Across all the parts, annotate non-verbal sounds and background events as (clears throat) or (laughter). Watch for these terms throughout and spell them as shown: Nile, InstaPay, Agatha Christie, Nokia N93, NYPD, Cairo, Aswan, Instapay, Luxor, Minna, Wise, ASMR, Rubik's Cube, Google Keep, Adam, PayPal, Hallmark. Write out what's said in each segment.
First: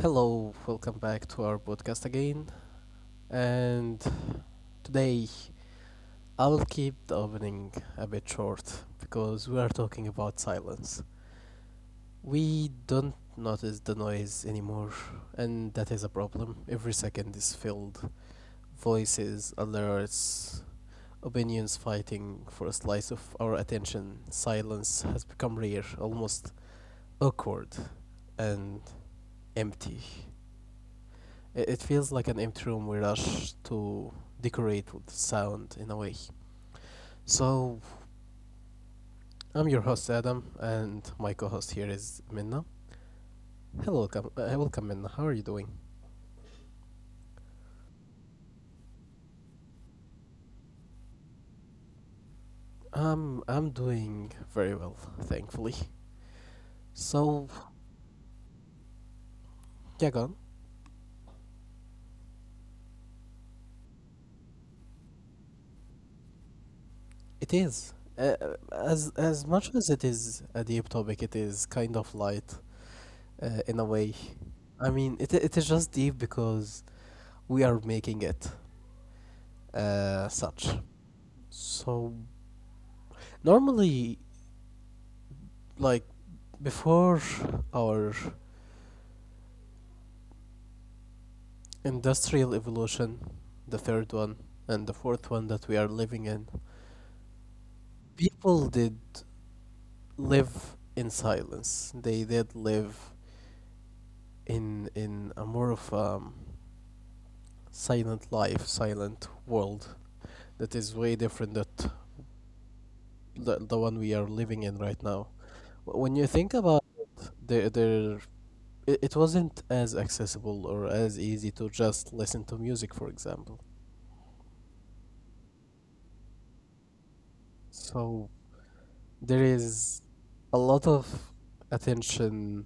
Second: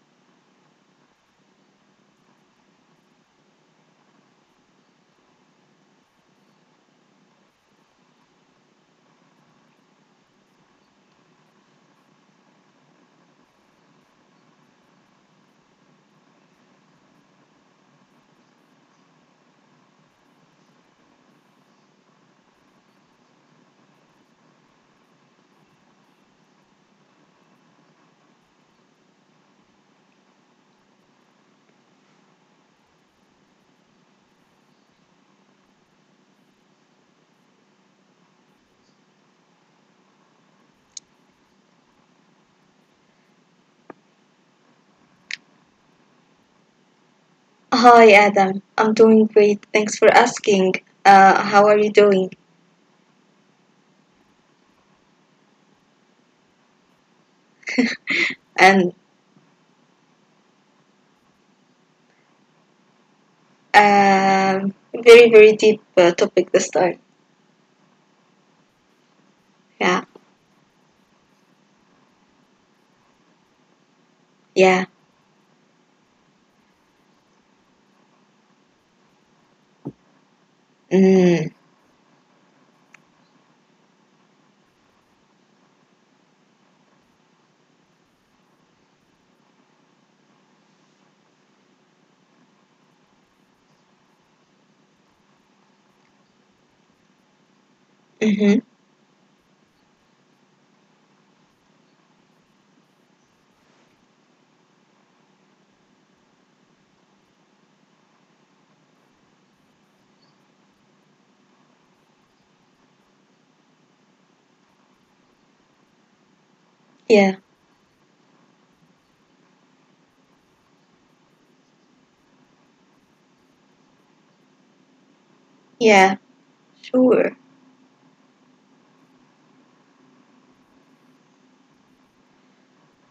Hello, welcome back to our podcast again. And today I'll keep the opening a bit short because we are talking about silence. We don't notice the noise anymore, and that is a problem. Every second is filled. Voices, alerts, opinions fighting for a slice of our attention. Silence has become rare, almost awkward, and empty. It feels like an empty room we rush to decorate with sound in a way. So, I'm your host Adam, and my co-host here is Minna. Hello, welcome Minna. How are you doing? Hi Adam, I'm doing great. Thanks for asking. How are you doing? I'm doing very well, thankfully. So, And yeah, go on. um, very very deep topic this time. It is as much Yeah, as it is a deep topic, it is kind of light in a way. yeah. I mean, it is just deep because we are making it such. Mm. So, normally, like before our industrial evolution, the third one and the fourth one that we are living in, Mm-hmm. people did live in silence. They did live in a more of silent life, silent world that is way different that the one we are living in right now. When you think about Yeah, the their it wasn't as accessible or as easy to just listen to music, for example. yeah. Sure. So there is a lot of attention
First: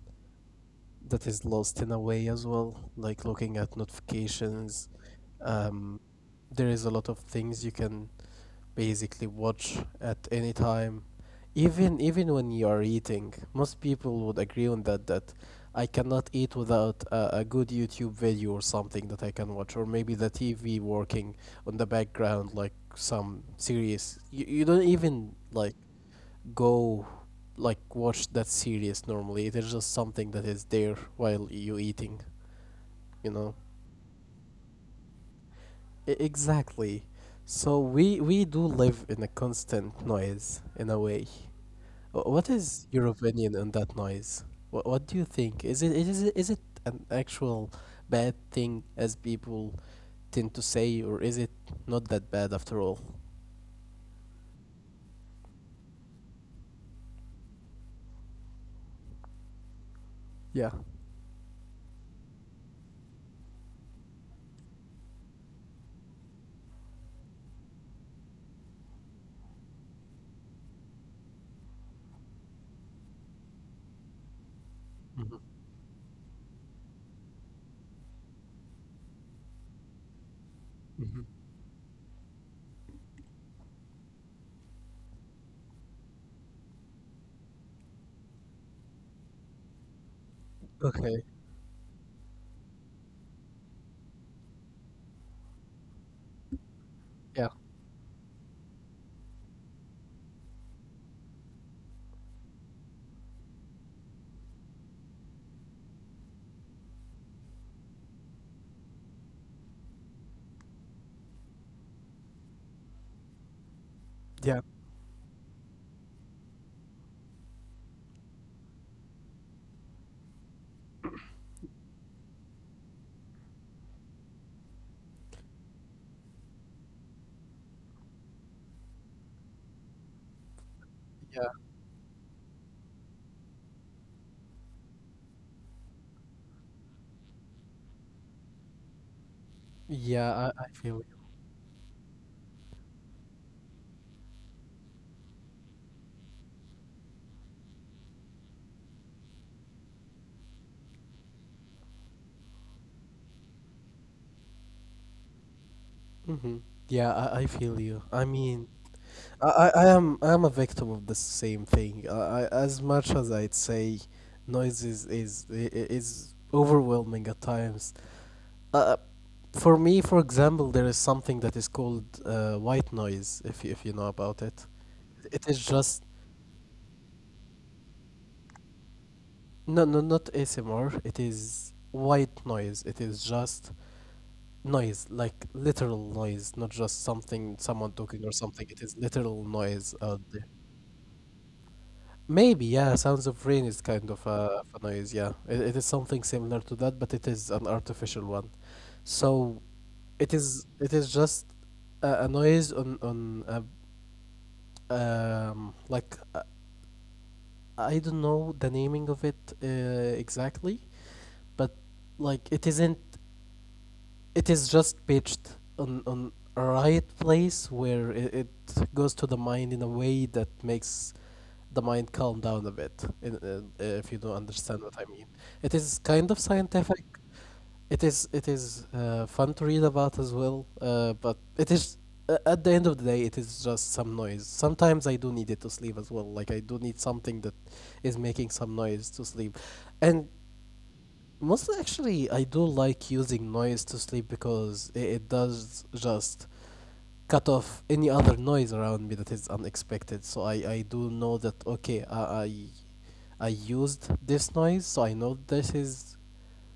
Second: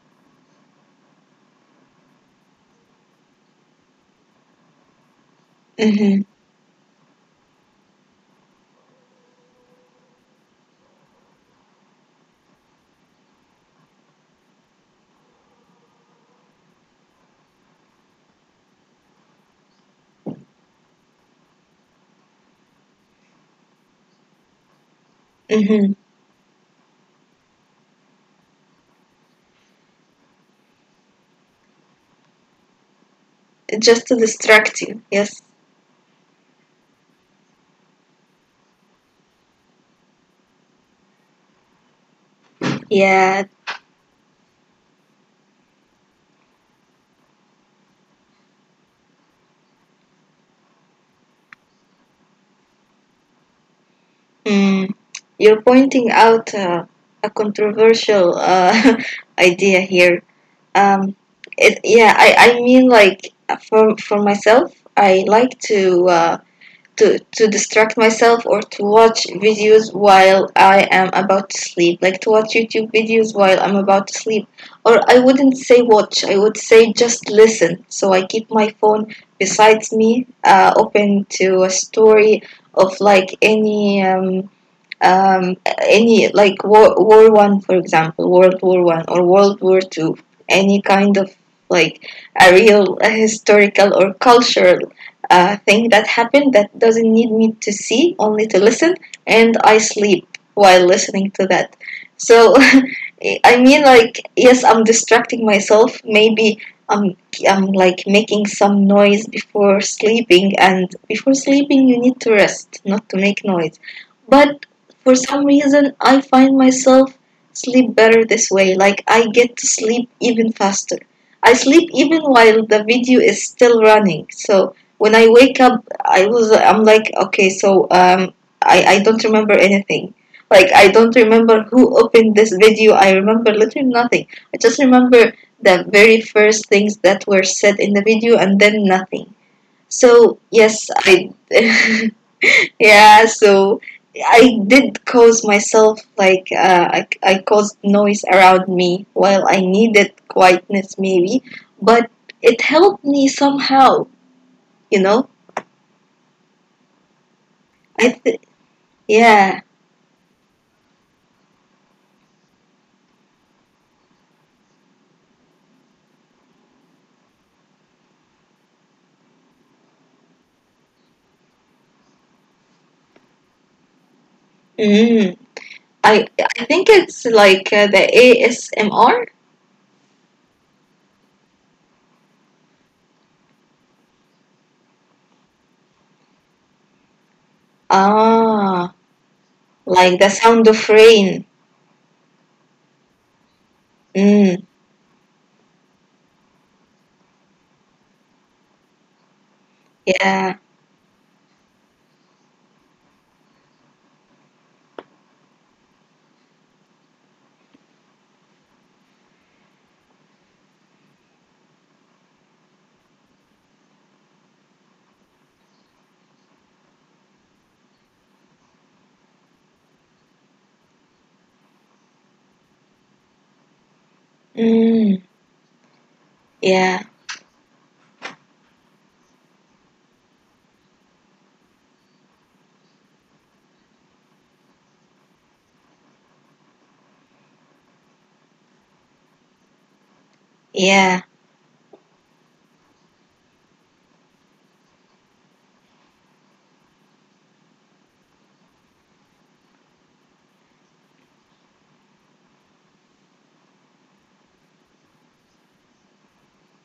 that is lost in a way as well, like looking at notifications. Um, Mm-hmm. there is a lot of things you can basically watch at any time, even when you are eating. Most people would agree on that that I cannot eat without a good YouTube video or something that I can watch, or maybe the TV working on the background like some series. You don't even like Mm-hmm. go like watch that series normally. It is just something that is there while you eating, you know. Just to distract you. Yes. Exactly. So we do live in a constant noise in a way. What is your Yeah. opinion on that noise? What do you think? Is it an actual bad thing as people tend to say, or is it not that bad after all? Mm. You're pointing out a controversial (laughs) idea here. Yeah. Um, yeah, I mean, like, for myself, I like to distract myself, or to watch videos while I am about to sleep. Like, to watch YouTube videos while I'm about to sleep. Or I Hmm. wouldn't say watch, I would say just listen. So I keep my phone besides me, open Hmm. to a story of, like, um, any like war one, for example, World War I or World War II, any kind Okay. of, like, a historical or cultural thing that happened, that doesn't need me Yeah. to see, only to listen. And I sleep while listening to that, so (laughs) I mean, like, yes, I'm distracting myself, maybe. I'm, I'm like making some noise before sleeping, and before sleeping you need to rest, not to make noise. Yeah. But for some reason, I find myself sleep better this way. Like, I get to sleep even faster. I sleep even while the video is still running. So when I wake up, I'm like, okay, so I don't remember anything. Like, I don't Yeah. remember who opened this video. I remember literally nothing. I just remember the very first things that were said in the video, and then nothing. Yeah. So I yes, feel. I (laughs) Yeah, so I did cause myself, like, I caused noise around me while I needed quietness, maybe, but it helped me somehow, you know? Hmm. Yeah, I feel you. I I th- mean, I, yeah. I, I am I am a victim of the same thing. As much as I'd say, noise is is overwhelming at times. Uh, for me, for example, there is something that is called white noise. If you know about it, Mm. it is just I I think it's like the ASMR. no, no, not ASMR. It is white noise. It is just noise, like literal noise, not just something someone talking or something. It Ah, is literal noise like out the there. sound of rain. Maybe, yeah, sounds of rain is kind of Mm. a noise, yeah. It is something similar to that, but it is an artificial one. So it Yeah. is it is just a noise on a, like, I don't know the naming of it exactly, but like it isn't it is just pitched on a right place where it goes to the mind in a way that makes the mind calm down a bit. If you don't understand what I Mm. mean, it is kind of Yeah. scientific. It is fun to read about as well, but it is at the end of the day, it is just some noise. Sometimes I do need it to sleep as well, like I do need something that is making some noise to sleep. And Yeah. mostly, actually, I do like using noise to sleep because it does just cut off any other noise around me that is unexpected. So I do know that, okay, I, I used this noise, so I know this is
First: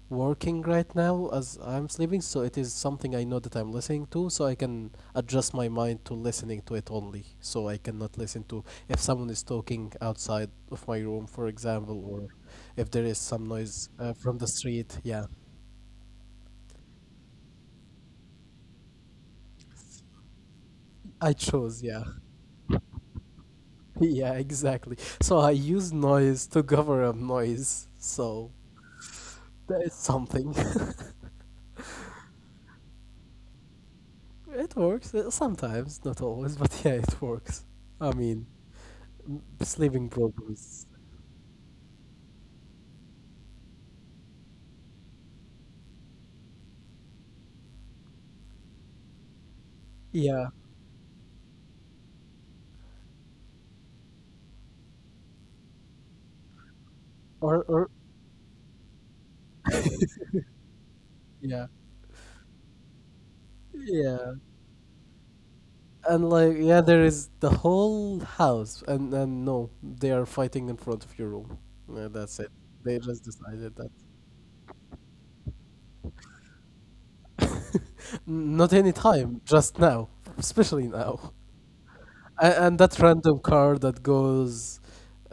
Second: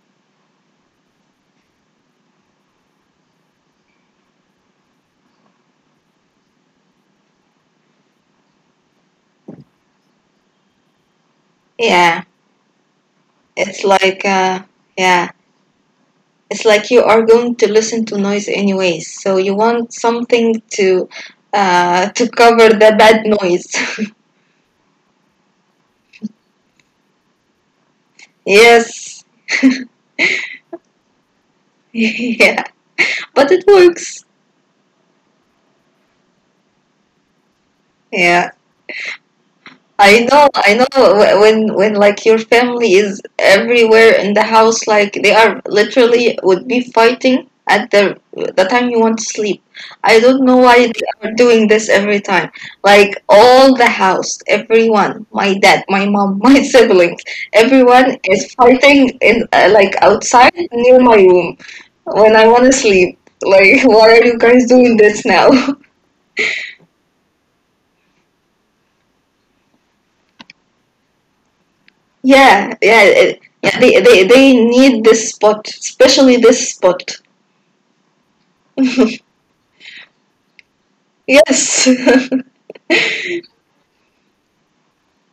working right now as I'm sleeping. So it is something I know that I'm listening to, so I can adjust my mind to listening to it only. So I cannot listen to if someone is talking outside of my room, for example, Yeah. or if there is some It's noise like, from the street. Yeah. yeah. It's like you are going to listen to noise anyways, so you want something to I chose, uh, yeah. (laughs) to cover the bad noise. (laughs) Yeah, exactly. So I use noise to cover up noise. So Yes. that is something. (laughs) Yeah, but it works. (laughs) It works, sometimes, not always, but yeah, it works. I Yeah. mean, sleeping I know, I know. problems. When like your family is everywhere in the house, like, they are literally would be fighting at the time you want to sleep. I don't Yeah. know why they are doing this every time. Like, all the house, everyone, my dad, my mom, (laughs) my siblings, Or everyone is fighting in, like, outside near my room yeah. when I want to sleep. Like, (laughs) why are Yeah. you guys doing this now? (laughs) And like, yeah, there is the whole house, and no, they are fighting in front of your room. Yeah, that's it. Yeah, yeah, They just yeah. decided that. They need this spot, especially this spot. Not any (laughs) time, just now, especially now. Yes. And that random car that goes,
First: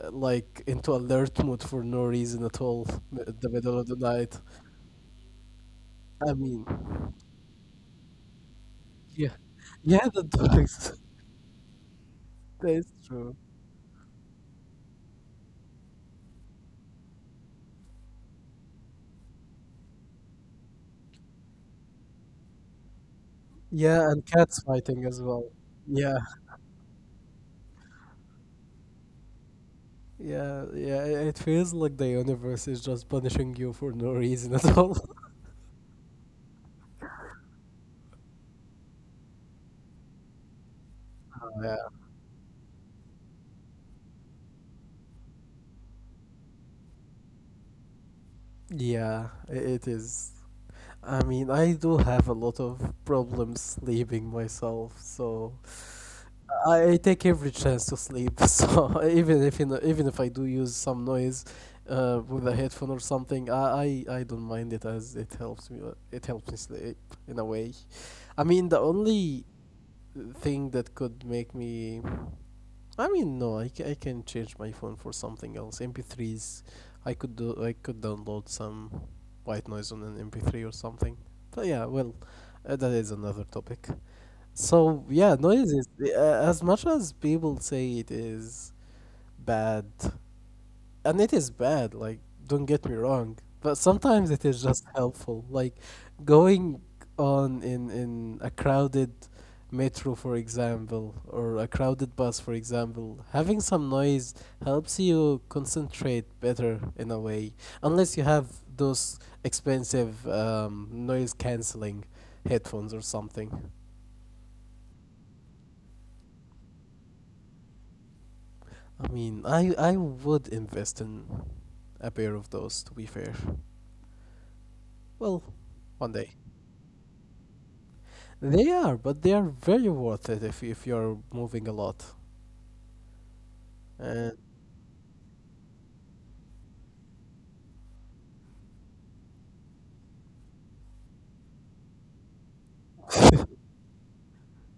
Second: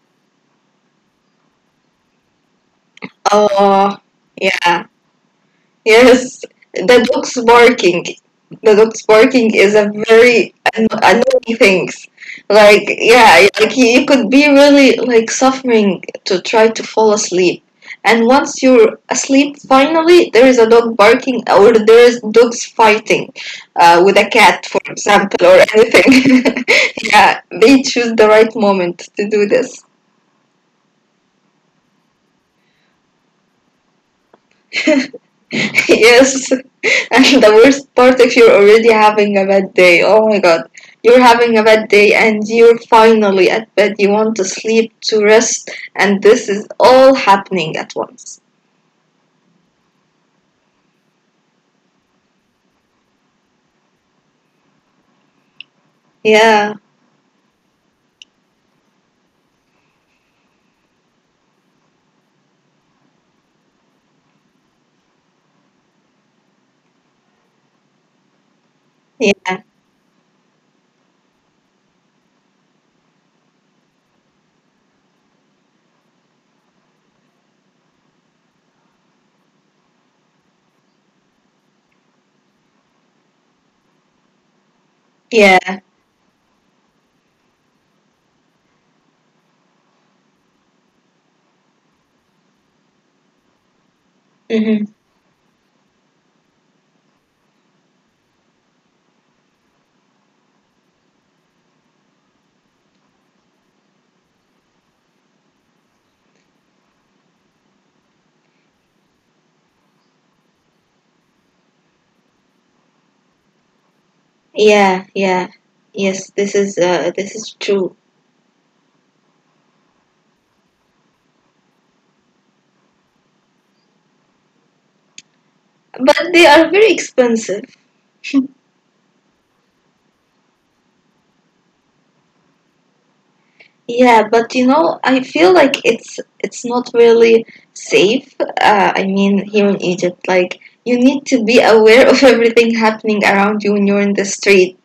like, into alert mode for no reason at all, (laughs) in the middle of the Oh, night. yeah. I Yes, mean, the dog's barking. The dog's yeah, barking is a yeah, the very dogs. (laughs) annoying thing. That Like, is true. yeah, like, you could be really, like, suffering to try to fall asleep. And once you're asleep, finally there is a dog barking, or there is dogs fighting with Yeah, a and cat, cats for fighting as example, well. or anything. Yeah, (laughs) Yeah, they choose the right moment to do this. yeah, yeah. It feels like the universe is just punishing you for no (laughs) reason (laughs) at all. (laughs) Yes, and the worst part, if you're already having a bad day. Oh my god, you're having a Yeah, bad day and you're finally at bed. You want to sleep, to rest, and this is all happening at once. yeah, it is. I mean, I do have a lot of problems sleeping myself, so. Yeah, I take every chance to sleep, (laughs) so even if I do use some noise, with a headphone or something, I don't mind it as it helps me. It helps me sleep in a way. I mean, the only yeah, thing that could make me, I mean, no, I can change my phone for something else. MP3s, I could do. I could download some white noise on an MP3 or something. But yeah, well, that is another topic. So yeah, yeah, noise is, as much as people say it is bad, and it is bad. Like, don't get me wrong, but sometimes it is hmm, just helpful. Like, going on in a crowded metro, for example, or a crowded bus, for example, having some noise helps you concentrate better in a way, unless you have those expensive noise canceling headphones or something. yeah, yeah. Yes, this is true. I mean, I would invest in a pair of those. To be fair, well, one But day. they are very expensive. (laughs) They are, but they are very worth it if you're moving a lot. Yeah, And but, you know, I feel like it's not really safe. I mean, here in Egypt, like, you need to be aware of everything happening around you when you're in the street.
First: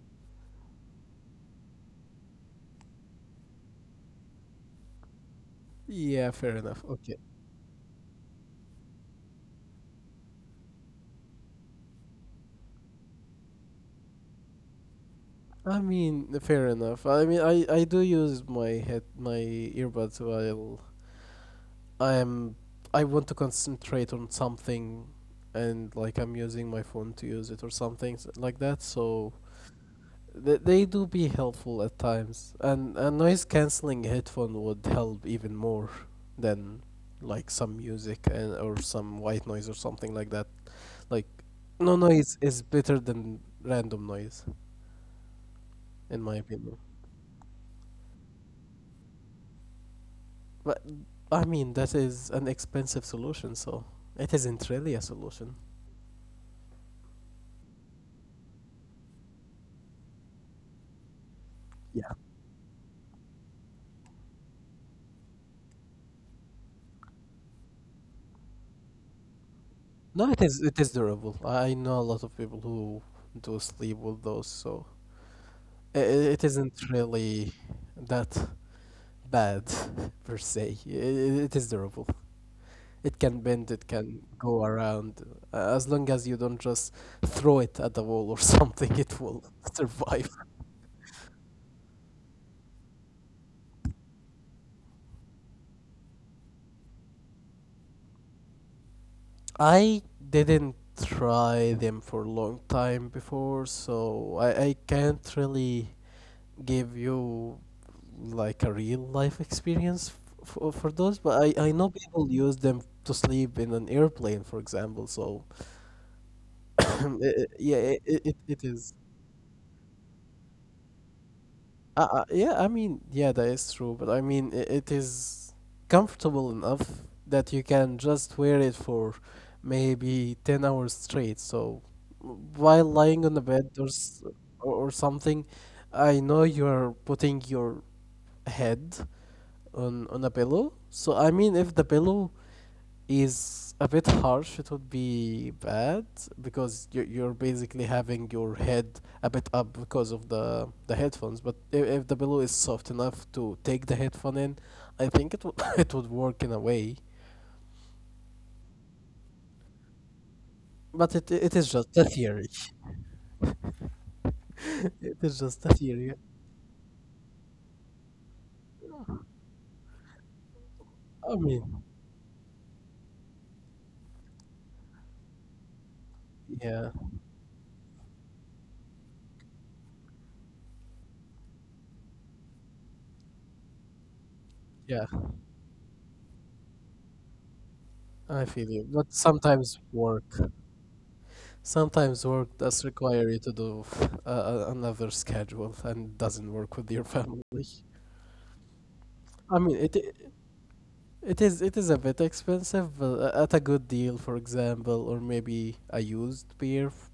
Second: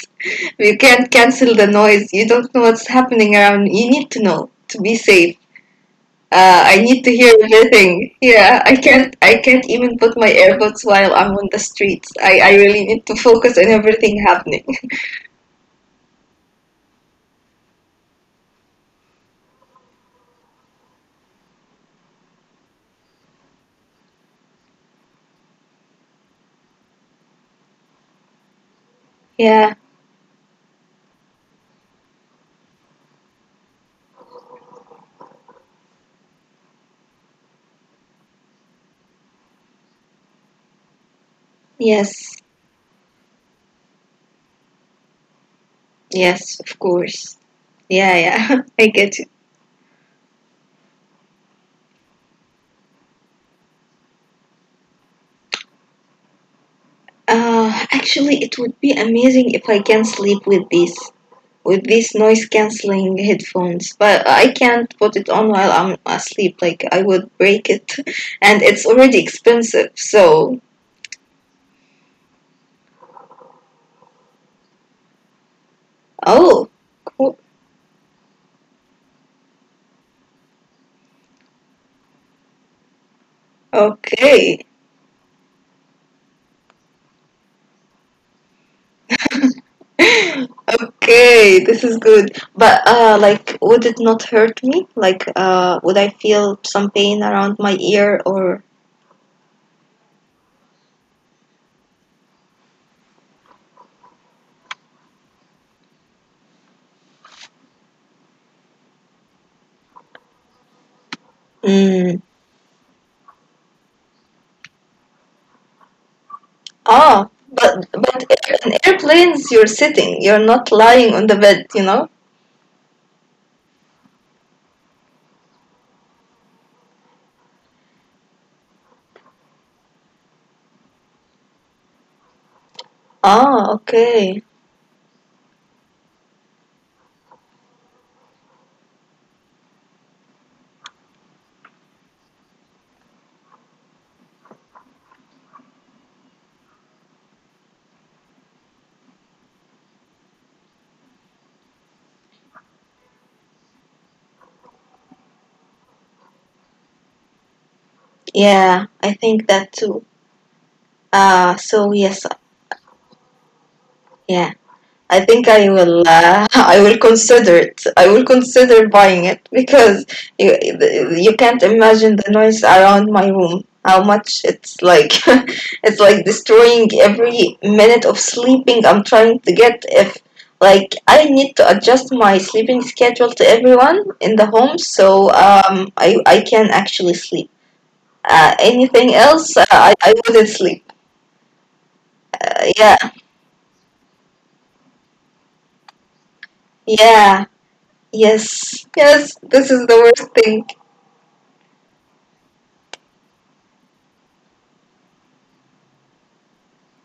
You can't cancel the noise. You don't know what's happening around. You need to know to be safe. yeah, fair enough. I Okay. need to hear everything. Yeah, I can't. I can't even put my earbuds while I'm on the streets. I really need to focus on everything happening. (laughs) I mean, fair enough. I mean, I do use my head my earbuds while I'm I want to concentrate on something, and like I'm using my phone to use it or something like that. So Yeah. they do be helpful at times, and a noise cancelling headphone would help even more than like some music, and or some white noise or something like that. Like, no noise Yes. is better than random noise, in my Yes. opinion. Of course. Yeah. Yeah. (laughs) I get you. But I mean that is an expensive solution, so it isn't really a solution. Actually, it would be amazing if I can sleep with these Yeah. noise canceling headphones, but I can't put it on while I'm asleep. Like, I would break it, (laughs) and it's already expensive. No, it So, is. It is durable. I know a lot of people who do sleep with those, so it it oh, isn't cool. really that bad (laughs) per se. It is durable. It can bend, it can Okay, go around. As long as you don't just throw it at the wall or (laughs) something, it will (laughs) survive. (laughs) okay, this is good. But like, would it not hurt me? Like, would I feel some pain around my ear, or? I didn't try them for a long time before, so I can't really give you like a real life experience for those, but I know Mm. people use them to sleep in an airplane, for example, so (coughs) i- Ah, yeah, but it, but it, it in is. airplanes you're sitting, you're not lying on the bed, you know? Yeah, I mean, yeah, that is true, but I mean, I it is comfortable enough that you can just wear it for maybe 10 hours straight. So while lying on the bed, or, Ah, s- okay. or or something, I know you're putting your head on a pillow. So I mean, if the pillow is a bit harsh, it would be bad because you're basically having your head a bit up because of the headphones. But if the pillow is soft enough to take the headphone in, I think it would (laughs) it would work in a way. Yeah, I think that too. But it is Ah, just a so theory. yes, yeah. (laughs) It is I just a think I theory. will. (laughs) I will consider it. I will consider buying it because you I you can't mean, imagine the noise around my room. How much it's like. (laughs) It's like yeah, destroying every minute of sleeping I'm trying to get. If, like, I need to adjust my sleeping schedule to everyone in the home, yeah, so I can actually sleep. I feel you. But Anything else, uh, sometimes I I work, wouldn't sleep. sometimes work does Yeah, require you to do, another schedule and doesn't work with your (laughs) family. yeah. Yes, yes, I mean, this it is the worst thing. It is it is a bit expensive, but at a good deal, for example, or maybe a used beer,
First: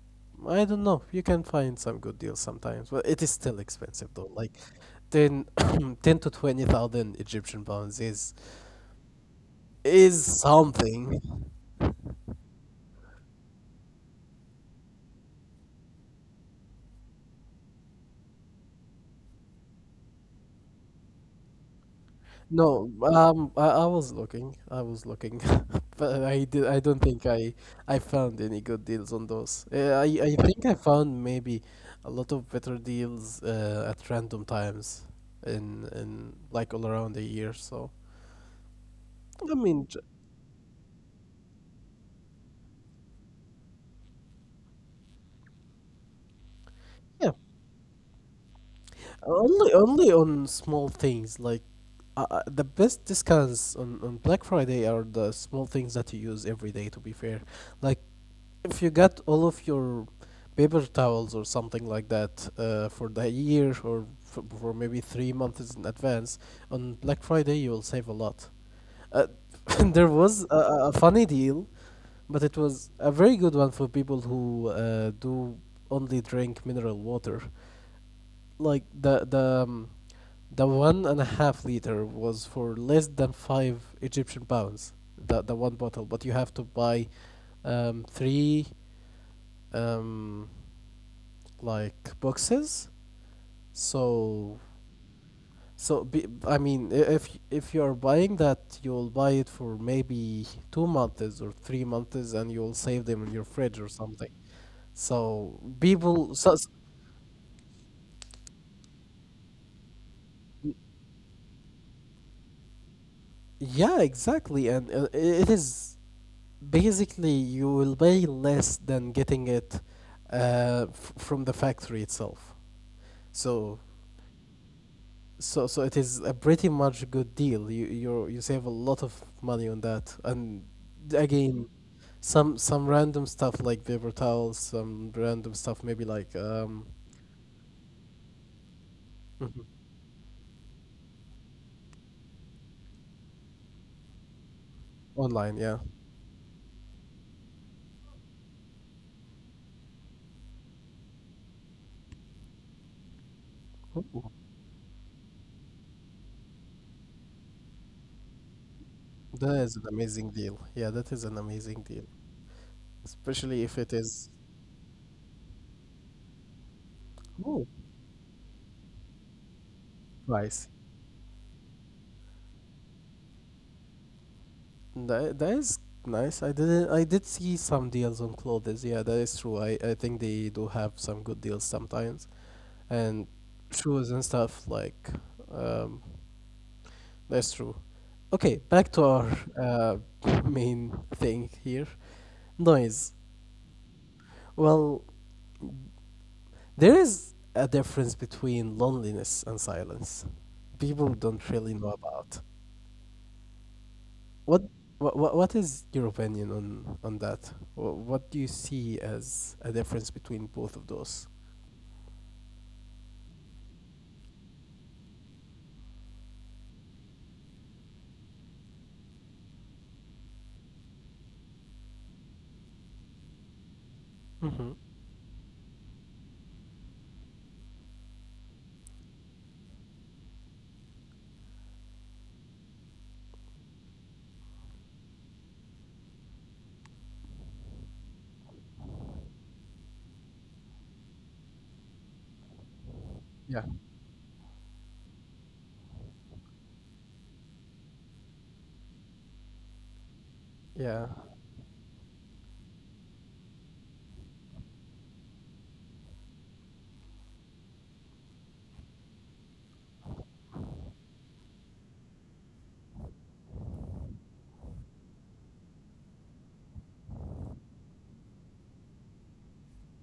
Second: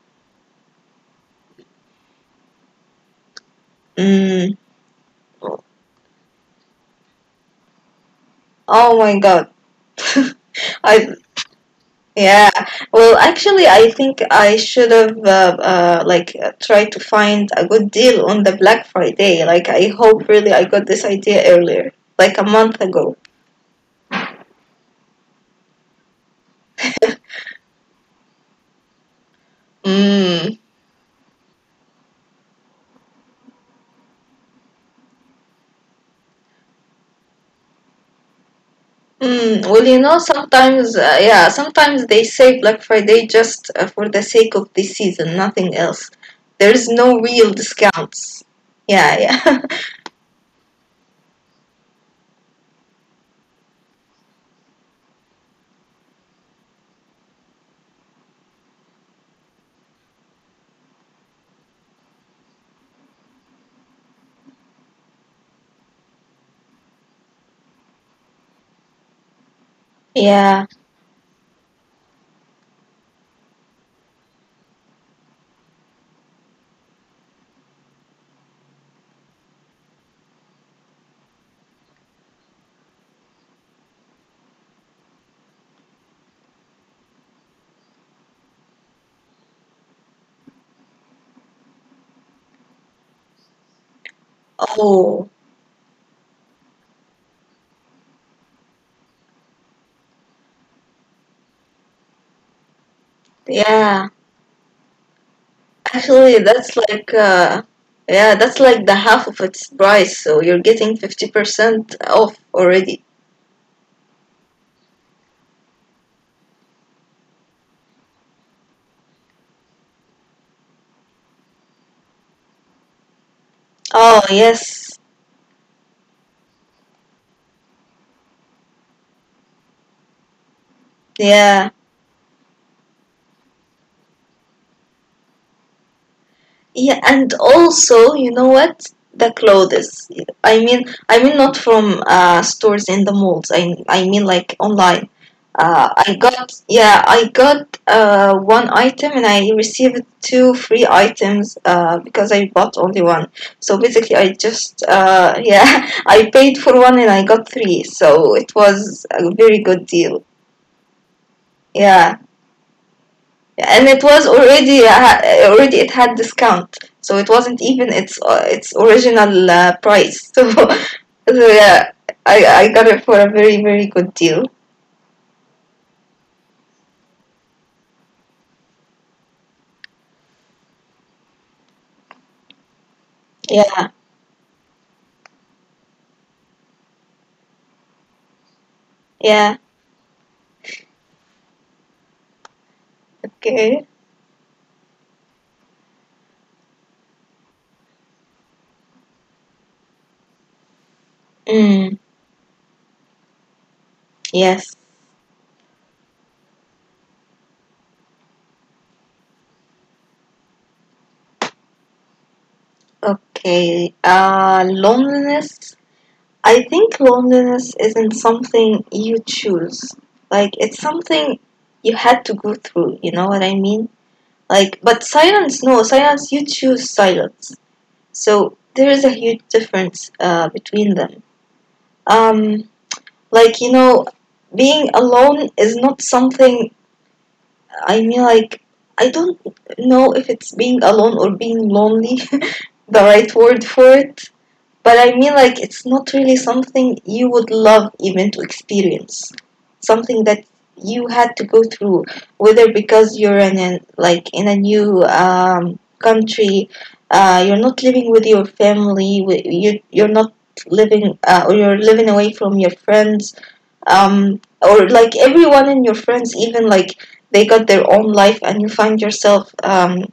I don't know. You can find some good deals sometimes, but it is still expensive though. Mm, Like 10, (coughs) (clears throat) 10 to twenty thousand Egyptian pounds is oh my God. is (laughs) I something. Yeah. Well, actually, I think I should have like, tried to find a good deal on the Black Friday. Like, I hope really I got this idea earlier, like a month No, ago. I was looking, (laughs) but I don't think I found any good deals on those. I Mm. think I found maybe a lot of better deals, at random times in like all around the year. So I Mm. Well, mean, sometimes, yeah, sometimes they say Black Friday just for the sake of the season, nothing else. There's no yeah, real discounts. Yeah, yeah, only on small things like, the best discounts on Black Friday are the small things that you use every day. To be fair, like, if you get all of your paper towels or something like that, for the year or for maybe 3 months in advance, on Black Friday you will save a lot. Uh, (laughs) there (laughs) was a, yeah. a a funny deal, but it was a very good one for people who do only drink mineral water. Like the 1.5 liter was for less than 5 Egyptian pounds. The one bottle, but you have to buy three. Um, like boxes. So Oh, I mean, if you're buying that, you'll buy it for maybe 2 months or 3 months, and you'll save them in your fridge or yeah. something. So people, Actually, so, so- that's like, yeah, that's like the half of its price, so you're getting 50% off already. yeah, exactly, and it is basically you will pay less than getting it, from the factory itself. So Oh, yes. so it is a pretty much good deal. You save a lot of money on that, and again, Yeah. some random stuff like paper towels, some random stuff maybe like, Yeah, and also, you know what? The mhm. clothes. I mean, not from stores in the malls. I mean, like, online. Online. Yeah, I got, yeah, I got one item, and I received two free items because I bought only one. So basically, I ooh, just (laughs) yeah, I paid for one and I got three. So it was a very that is good an deal. amazing deal. Yeah, that is an amazing deal, Yeah, especially if and it it was is already it had discount, so it wasn't ooh, even its its original price, so, (laughs) price. so yeah, I got it for a very very good deal. That is nice. I didn't. I did see some deals on clothes. Yeah, that is true. I think they do have some good deals sometimes. And Yeah. shoes and stuff like, um, that's true. Okay, back to our, Yeah. uh, (laughs) main thing here. Noise. Okay. Well, there is a difference between loneliness and silence people don't really know Mm, about. what yes. what, What. what is your opinion on that? What do you see as a difference between both of those? Okay. Loneliness. I think loneliness isn't something you choose. Like, it's something you had to go through, you know what I mean? Hmm. Like, but silence, no, silence you choose. Silence. So there is a huge difference between them. Um, like, being alone is not something. I mean, like, I don't know if it's being alone or being lonely, (laughs) the right word Yeah. for it. But I mean, like, it's not really something you would love even to experience. Something that you Yeah. had to go through, whether because you're like, in a new country, you're not living with your family, you're not living, or you're living away from your friends, or, like, everyone in your friends, even, like, they got their own life, and you find yourself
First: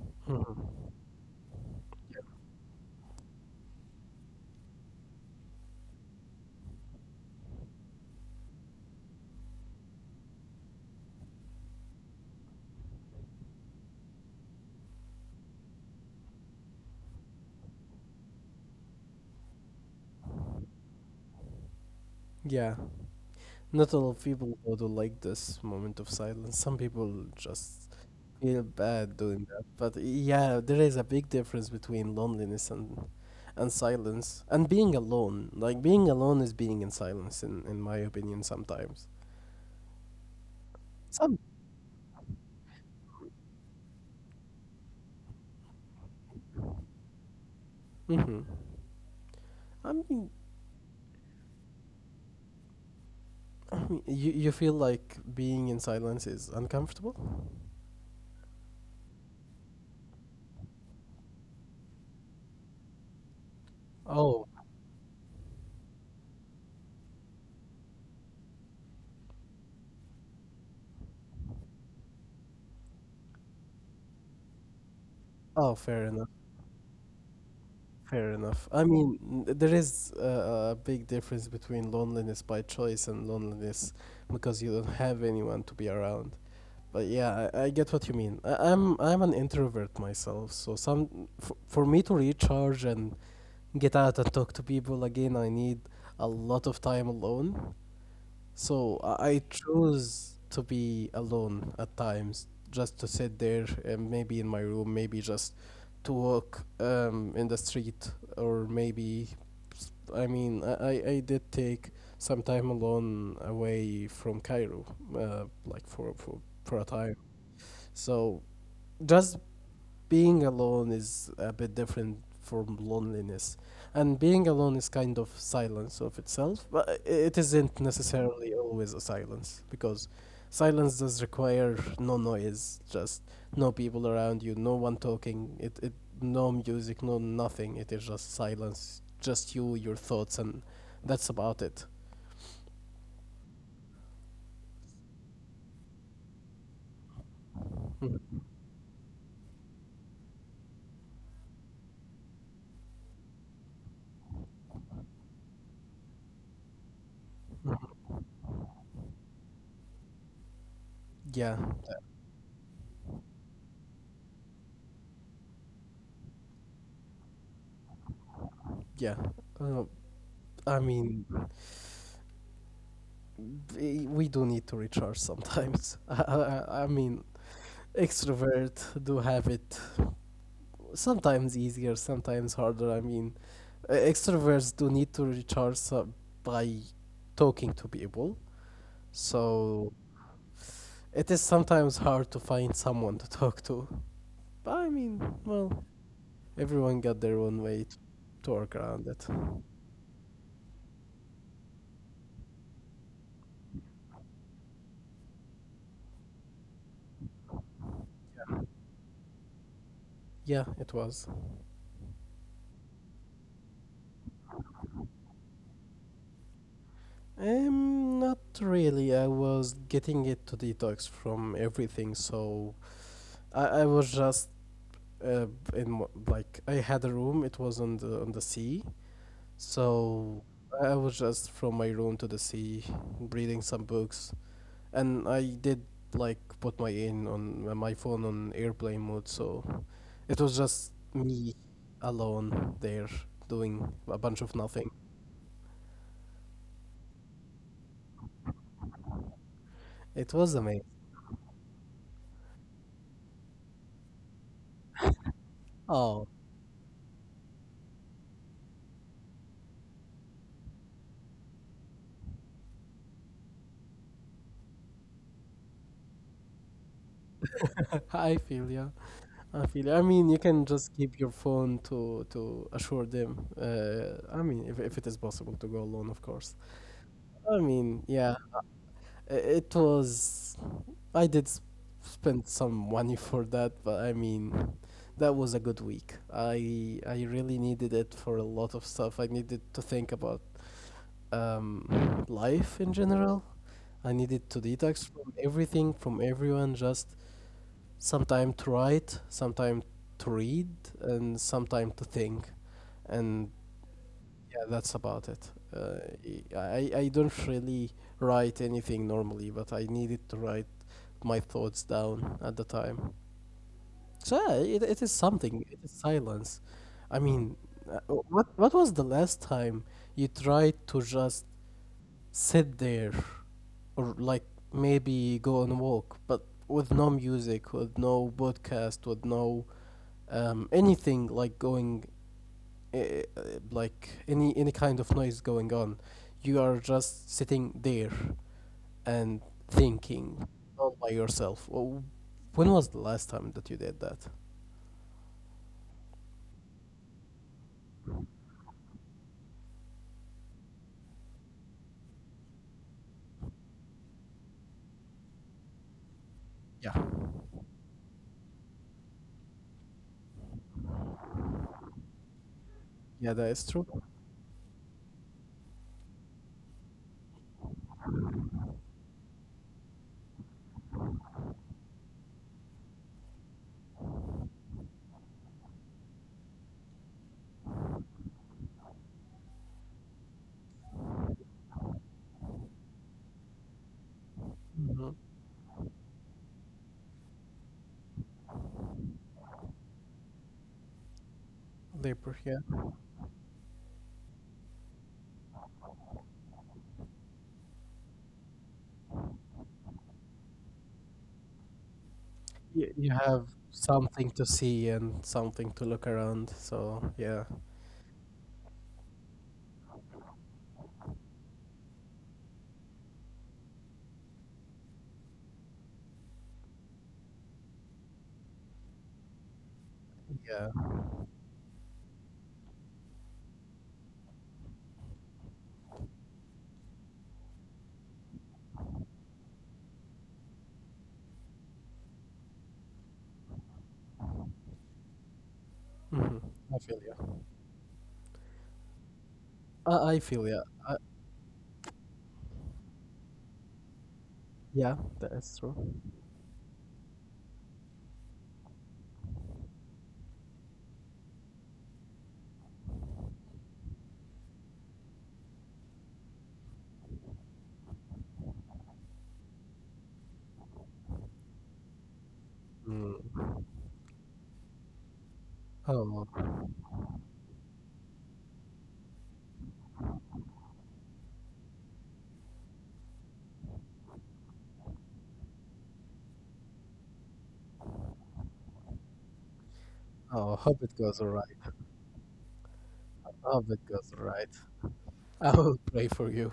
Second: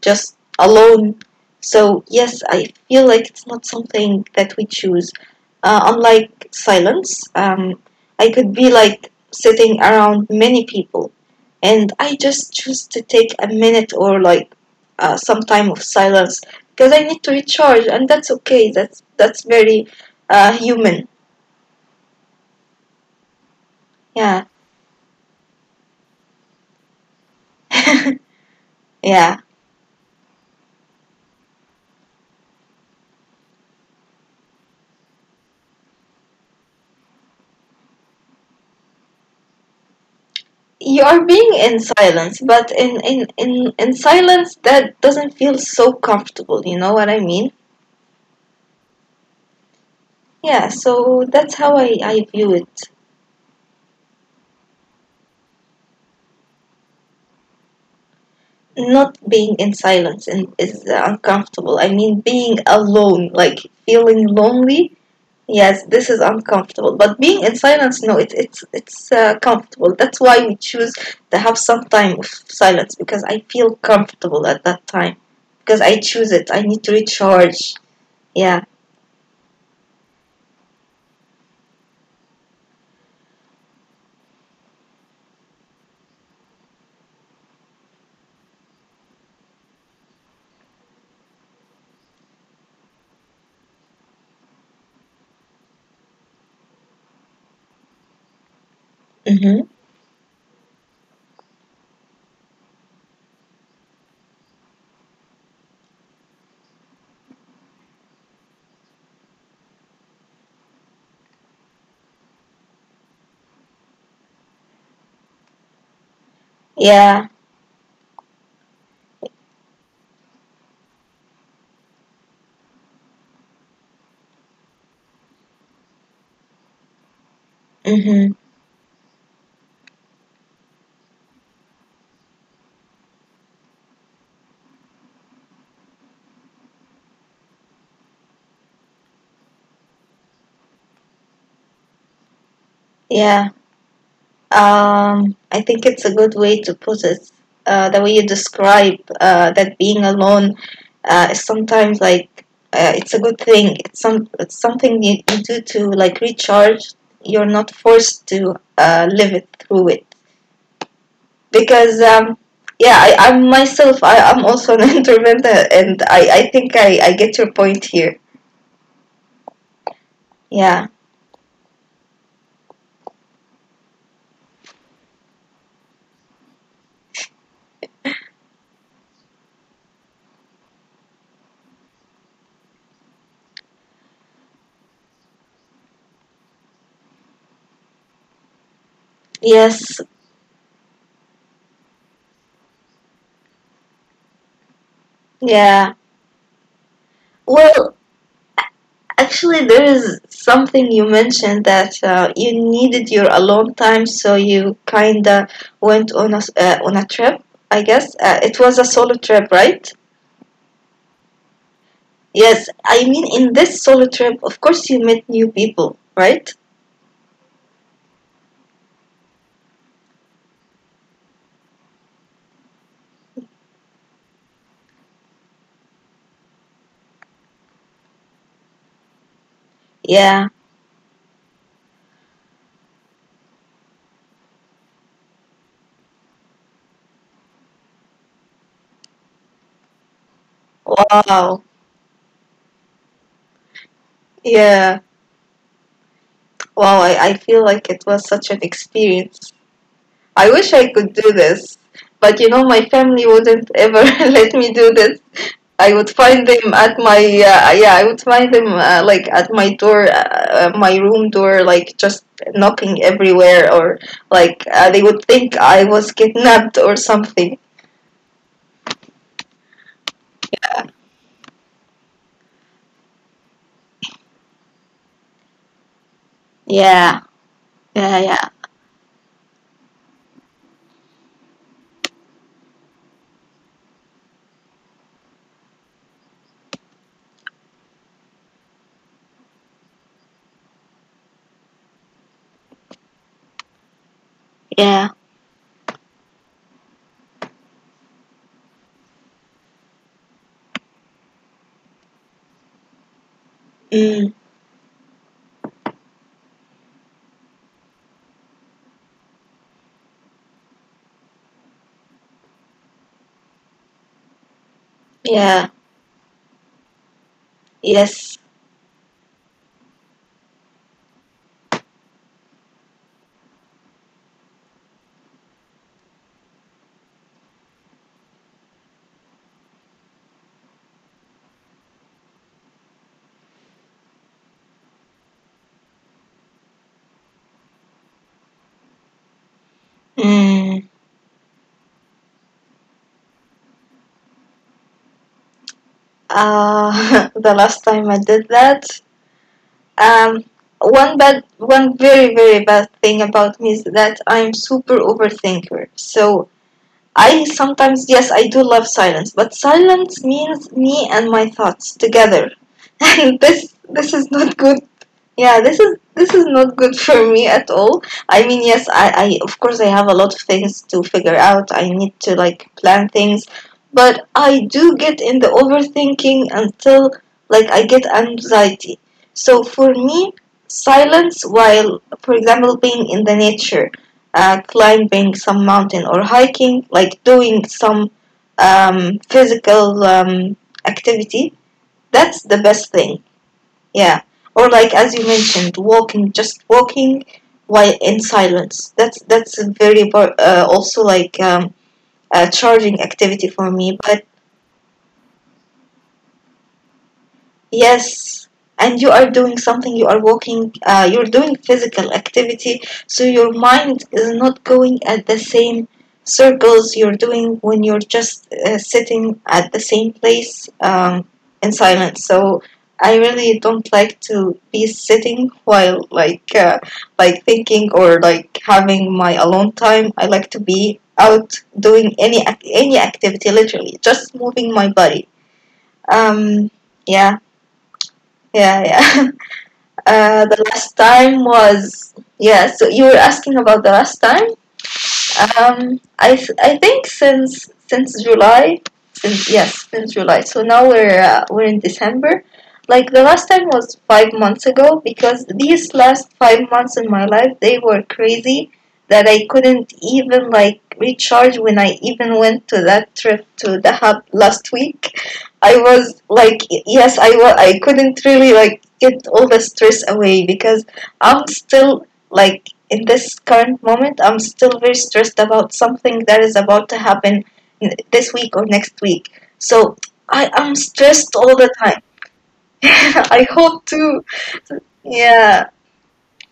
just Hmm. alone. So, yes, I feel like it's not something that we choose. Unlike silence, I could be, like, sitting around many people and I just choose to take a minute or, like, some time of silence because I need to recharge, and that's okay. That's very human. Yeah. Not all Yeah, people would like this moment of silence. Some people just feel (laughs) bad yeah. doing that. But yeah, there is a big difference between loneliness and silence and being alone. Like being alone is being in silence, in my opinion, sometimes. You are Some. being in silence, but in silence that doesn't feel so comfortable. You know what I mean? Mm-hmm. I mean, Yeah, so that's how I view it. You feel like being in silence is uncomfortable. Not being in silence, and is uncomfortable. I mean, being alone, like, feeling Oh. lonely. Yes, this is uncomfortable. But being in silence, no, it's comfortable. That's why we choose to have some time of silence, because I feel comfortable at that time Oh, because fair I enough. choose it. I need to recharge. Fair enough. Yeah. I mean, there is a big difference between loneliness by choice and loneliness because you don't have anyone to be around. But yeah, I get what you mean. I'm an introvert myself, so some for me to recharge and get out and talk to people again, I need a lot of time alone. So I Mhm. choose to be alone at times, just to sit there, and maybe in my room, maybe just to walk, in the street, or maybe, I mean, I did take some time alone away from Cairo, like for a time. Yeah. So just being alone is a bit different from loneliness, and being alone is kind of silence of itself, but it isn't Mhm. necessarily always a silence because silence does require no noise, just no people around you, no one talking, it no music, no nothing, it is just silence, just you, your thoughts, and that's about it. Yeah. I think it's a good way to put it. The way you Mhm, describe that being alone is sometimes, like, it's a good thing. It's something you do to, like, recharge. You're not mhm. forced to live it through it, Yeah. because uh, yeah, I'm myself. I'm also an (laughs) introvert, and I think I get your point here. yeah. uh, I Yeah. mean, we do need to recharge sometimes. (laughs) I mean, extrovert do have it sometimes easier, sometimes harder. I mean, extroverts do need to recharge, by talking to people, so Yes. it is sometimes hard to find someone to talk to. But I mean, well, Yeah. everyone got their own way Well, to work around it. actually, there is something you mentioned that you needed your alone time, so you kinda went on a on a trip. I guess it was a solo trip, right? Yeah, it was. Yes, I mean, in this solo trip, of course you met new people, right? Not really. I was getting it to detox from everything, so I was just, uh, like I had a room. It was on the sea, so Yeah. I was just from my room to the sea, reading some books, and I did like put my phone on airplane mode. So it was just me Wow. alone there doing a bunch of nothing. Yeah. Wow. I feel like it was such an experience. It I was wish amazing. I could do this, but you know my family wouldn't ever (laughs) let me do this. I would Oh. find them at my, yeah, I would find them, like, at my door, my room door, like, just knocking everywhere, or, like, they would think I was kidnapped or something. (laughs) I feel you. I feel you. I mean, you can just keep your phone to assure them. I mean, if it is possible to go alone, of course. Yeah, I mean, yeah, yeah, yeah, it was. I did spend some money for that, but I mean, that was a good week. I really needed it for a lot of stuff. I needed to think about, life in general. I needed to detox yeah. from everything, from everyone. Just sometime to write, sometime to read, and sometime to think. And Mm, Yeah, that's about it. I don't really write anything normally, but I needed to write my thoughts down at the time. So yeah, it is something. yeah. It is silence. I mean, uh, Yes. what was the last time you tried to just sit there, or like maybe go on a walk, but with no music, with no podcast, with no, anything like going, uh, like any kind of noise going on. You are just sitting there and thinking Mm. all by yourself. Well, when was the last time that you did that? (laughs) The last time I did that, um, one bad, one very bad thing about me is that I'm super overthinker. So I sometimes, yes, I do love silence, but silence means me and my thoughts together, (laughs) Yeah, that and is true. this is not good. Yeah, this is not good (laughs) for me at all. I mean, yes, I of course I have a lot of things to figure out. I need to like plan things, but I do get in the overthinking until like I get anxiety. So for me, silence while, for example, being in the nature Mhm. climbing some mountain or hiking, like doing some physical activity, Labor, that's yeah. the best thing. Yeah. Or like as you mentioned, walking, just walking while in silence. That's very also like a You, charging you activity have for me. But something to see and something to look around. So yeah, yes, and you are doing something, you are walking, you're doing physical activity, so your mind is not going at the same circles you're doing when you're just sitting at the same place yeah. In silence. So I really don't like to be sitting while like thinking or like having my alone time. I like to be out doing any activity, literally just moving my body. Hmm. Um, I feel you. yeah. Yeah, yeah. (laughs) I feel, yeah. the I, last time was yeah. So you were asking about the last time. yeah, that is true. I think since July, since yes, since July. So now we're in December. Like the last time was 5 months ago because these last 5 months in my life they were crazy that I couldn't even like recharge when I even went to that trip Mm. to the hub last week. I Oh. was like, yes, I couldn't really like get all the stress away because I'm still like in this current moment, I'm still very stressed about something that is about to happen this week or next week. So I Oh, am hope it goes stressed alright. all the time. (laughs) I Hope it hope goes to. alright. I Yeah. will pray for you.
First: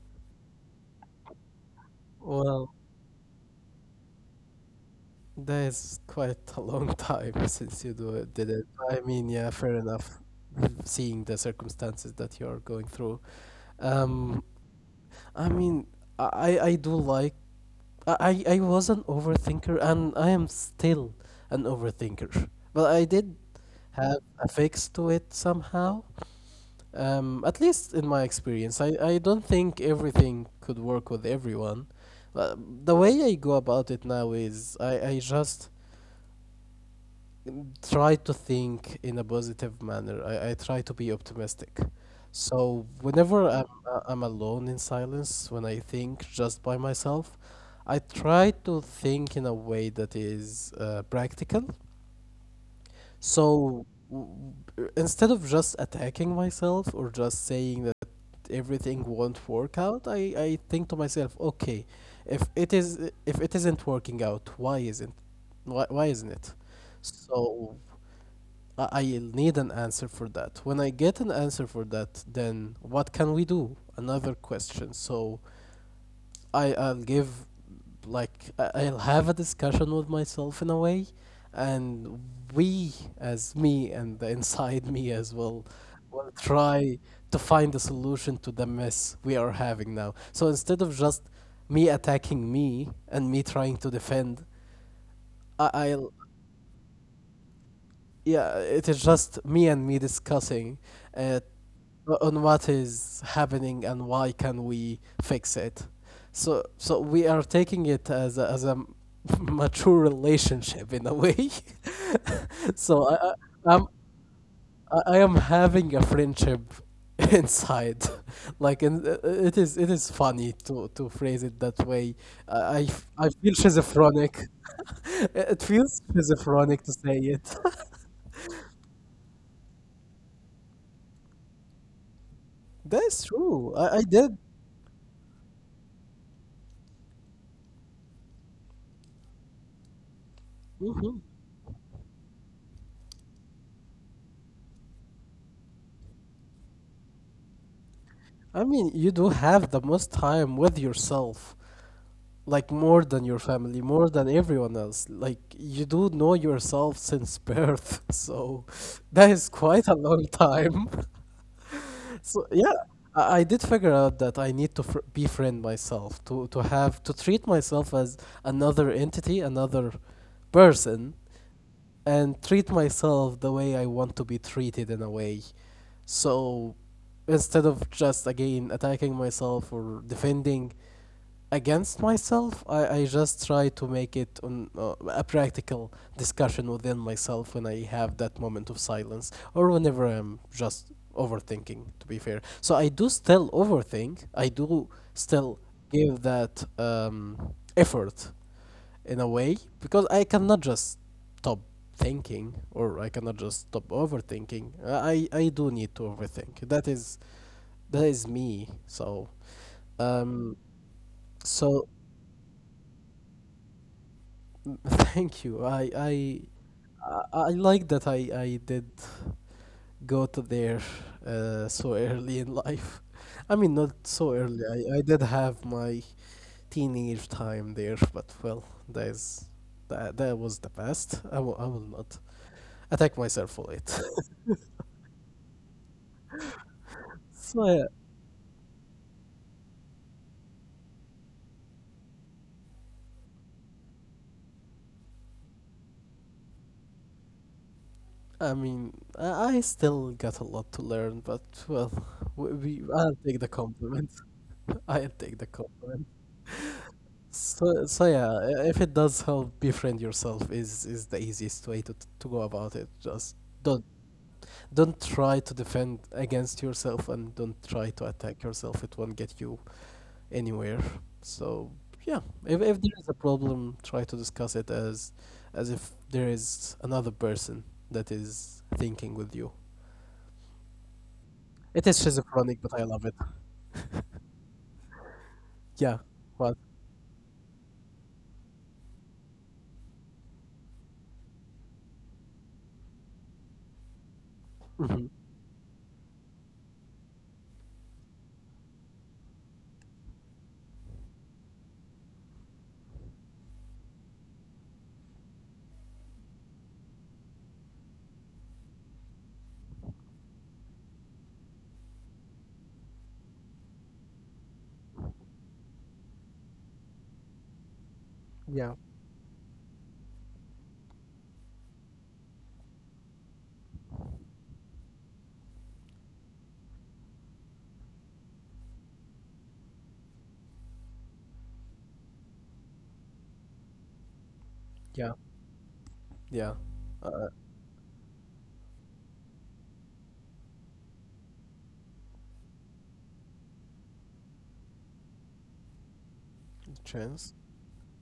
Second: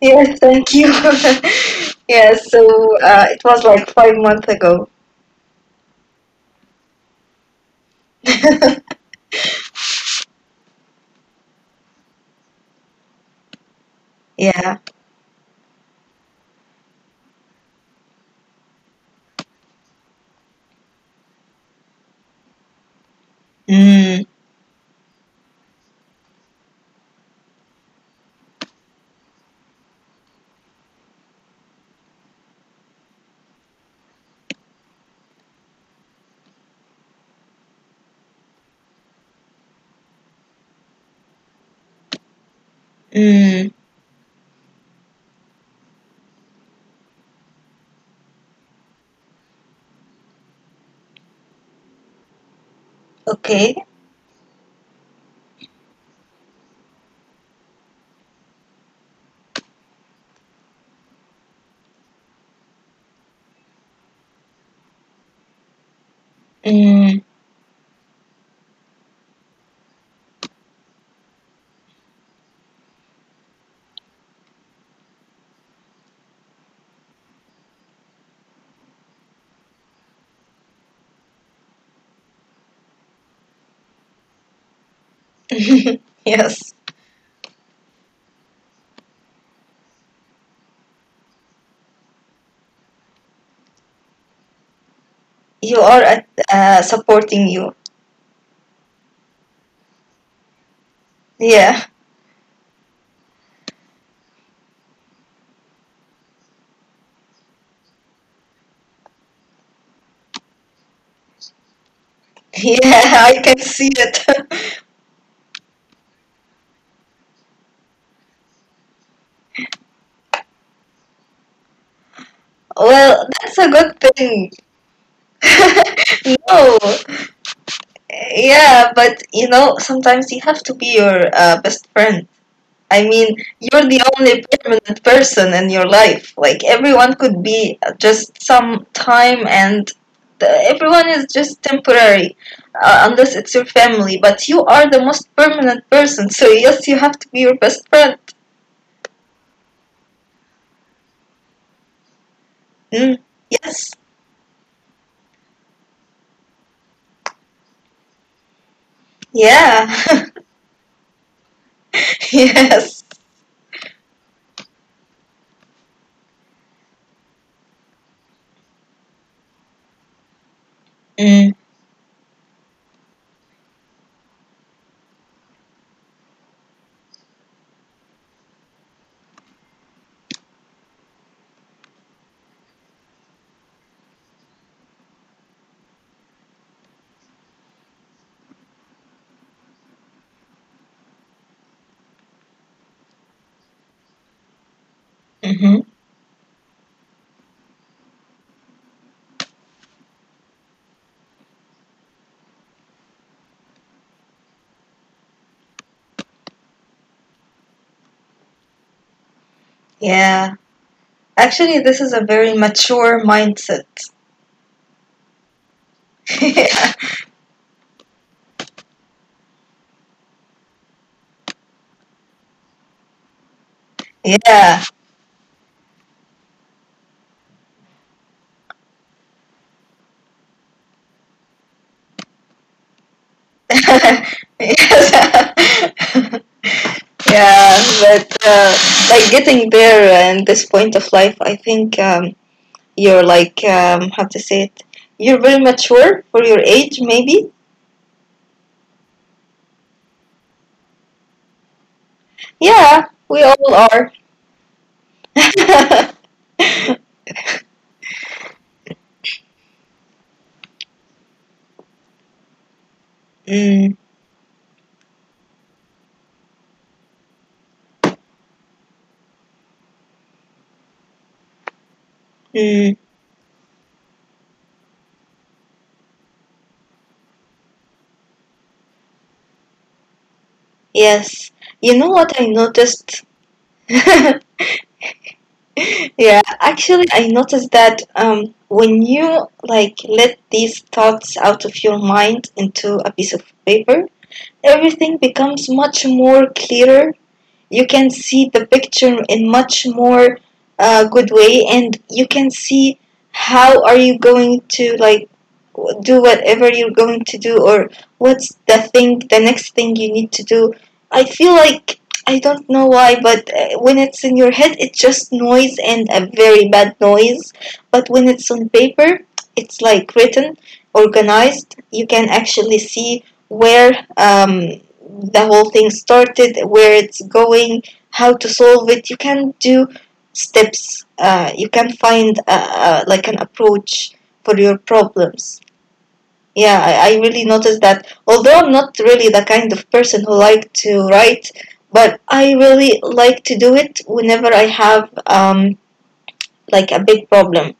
Yes. Thank you. (laughs) yeah. So Well, it was like 5 months ago. that is quite a long (laughs) time since you do it, (laughs) did it. I mean, yeah, fair enough. Seeing the circumstances that you are going through. Um, yeah. I mean, I do like I I was an overthinker and I am still an overthinker, but I did have Mm, a fix to it somehow. At least in my experience, I don't think everything could work with everyone. The way I go about it now is I just try to think in a positive manner. I try to be optimistic. So whenever mm, I'm alone in silence, when I think just by myself, I try to think in a way that is, practical. okay. So w- instead of just attacking myself or just saying that everything won't work out, I think to myself, okay, if it is if it isn't working out, why isn't it? Mm. So I'll need an answer for that. When I get an answer for that, then what can we do? Another question. So I I'll give like I- I'll have a discussion with myself in a way, and we as me and the inside me as well (laughs) will yes. try to find a solution to the mess we are having now. So instead of just me attacking me and me trying to defend, I- You are I'll at, supporting you. yeah, it is just me and me discussing, uh, Yeah. (laughs) on what is happening and why can we fix it. So we are taking it as a (laughs) mature relationship in a way. (laughs) Yeah. so I can I I'm see it. (laughs) I am having a friendship (laughs) inside. (laughs) like, it is funny to phrase it that way. I I f- Well, I feel that's a good schizophrenic. thing. (laughs) It feels (laughs) no, schizophrenic to say it. yeah, but you know, sometimes you have to be your best friend. (laughs) I That's mean, true. you're I the did. only permanent person in your life. Like, everyone could be just some time, and the, everyone Mhm. is just temporary, unless it's your family. But you are the most permanent person, so yes, you have to be your best friend. I mean, you do have the most time with yourself, like more Mm, than your family, yes, more than everyone else. Like, you do know yourself since birth, (laughs) so that is quite yeah, a long time. (laughs) (laughs) So, yeah, yes. I did figure out that I need to fr befriend myself, to treat myself as another entity, another person, Mm, and treat myself the way I want to be treated in a way. So instead of just again attacking myself or defending against myself, I just try to make it on, a practical discussion within myself when I have that moment of silence or whenever I'm just overthinking to be fair. So I do still overthink. I do still hmm give that, effort in a way because I cannot just stop thinking or I cannot just stop overthinking. I do need to overthink. That is me. So, yeah. um Actually, so, this is a very mature mindset. (laughs) thank you. I (laughs) I yeah. I I like that I did go to there, so early in life. (laughs) I mean, not so early. Yeah. I did have my teenage time there, but well, that is that that was the past. I will not attack myself (laughs) for it. (laughs) yes. (laughs) So yeah, yeah, but like getting there and this point of life, I think you're like, how to say it? You're very mature for your age, maybe? I mean, I still got a lot to learn, but well, we Yeah, I'll take we the all are. compliment. (laughs) I'll take the compliment. (laughs) So yeah, if it does help, befriend yourself is the easiest way to go about it. Just don't mm, don't try to defend against yourself and don't try to attack yourself. It won't get you anywhere. So yeah, if mm, there is a problem, try to discuss it as if there is another person that is thinking with you. yes. It You is know what I schizophrenic, but I love it. noticed? (laughs) (laughs) Yeah. Yeah, What? actually, I noticed that when you like let these thoughts out of your mind into a piece of paper, Hmm. everything becomes much more clearer. You can see the picture in much more good way, and you can see how are you going to like do whatever you're going to do or what's the thing the next thing you need to do. I feel like I don't know why but when it's in your head it's just noise and a very bad noise, but Yeah. when it's on paper it's like written, organized. You can actually see where the whole thing started, where it's going, how to solve it. You can do steps. You can find like an approach for your Yeah. problems. Yeah. Yeah, Uh, I really noticed that. Although I'm not really the kind of person who like to write, but I really like to do it whenever I have like a trans. big problem,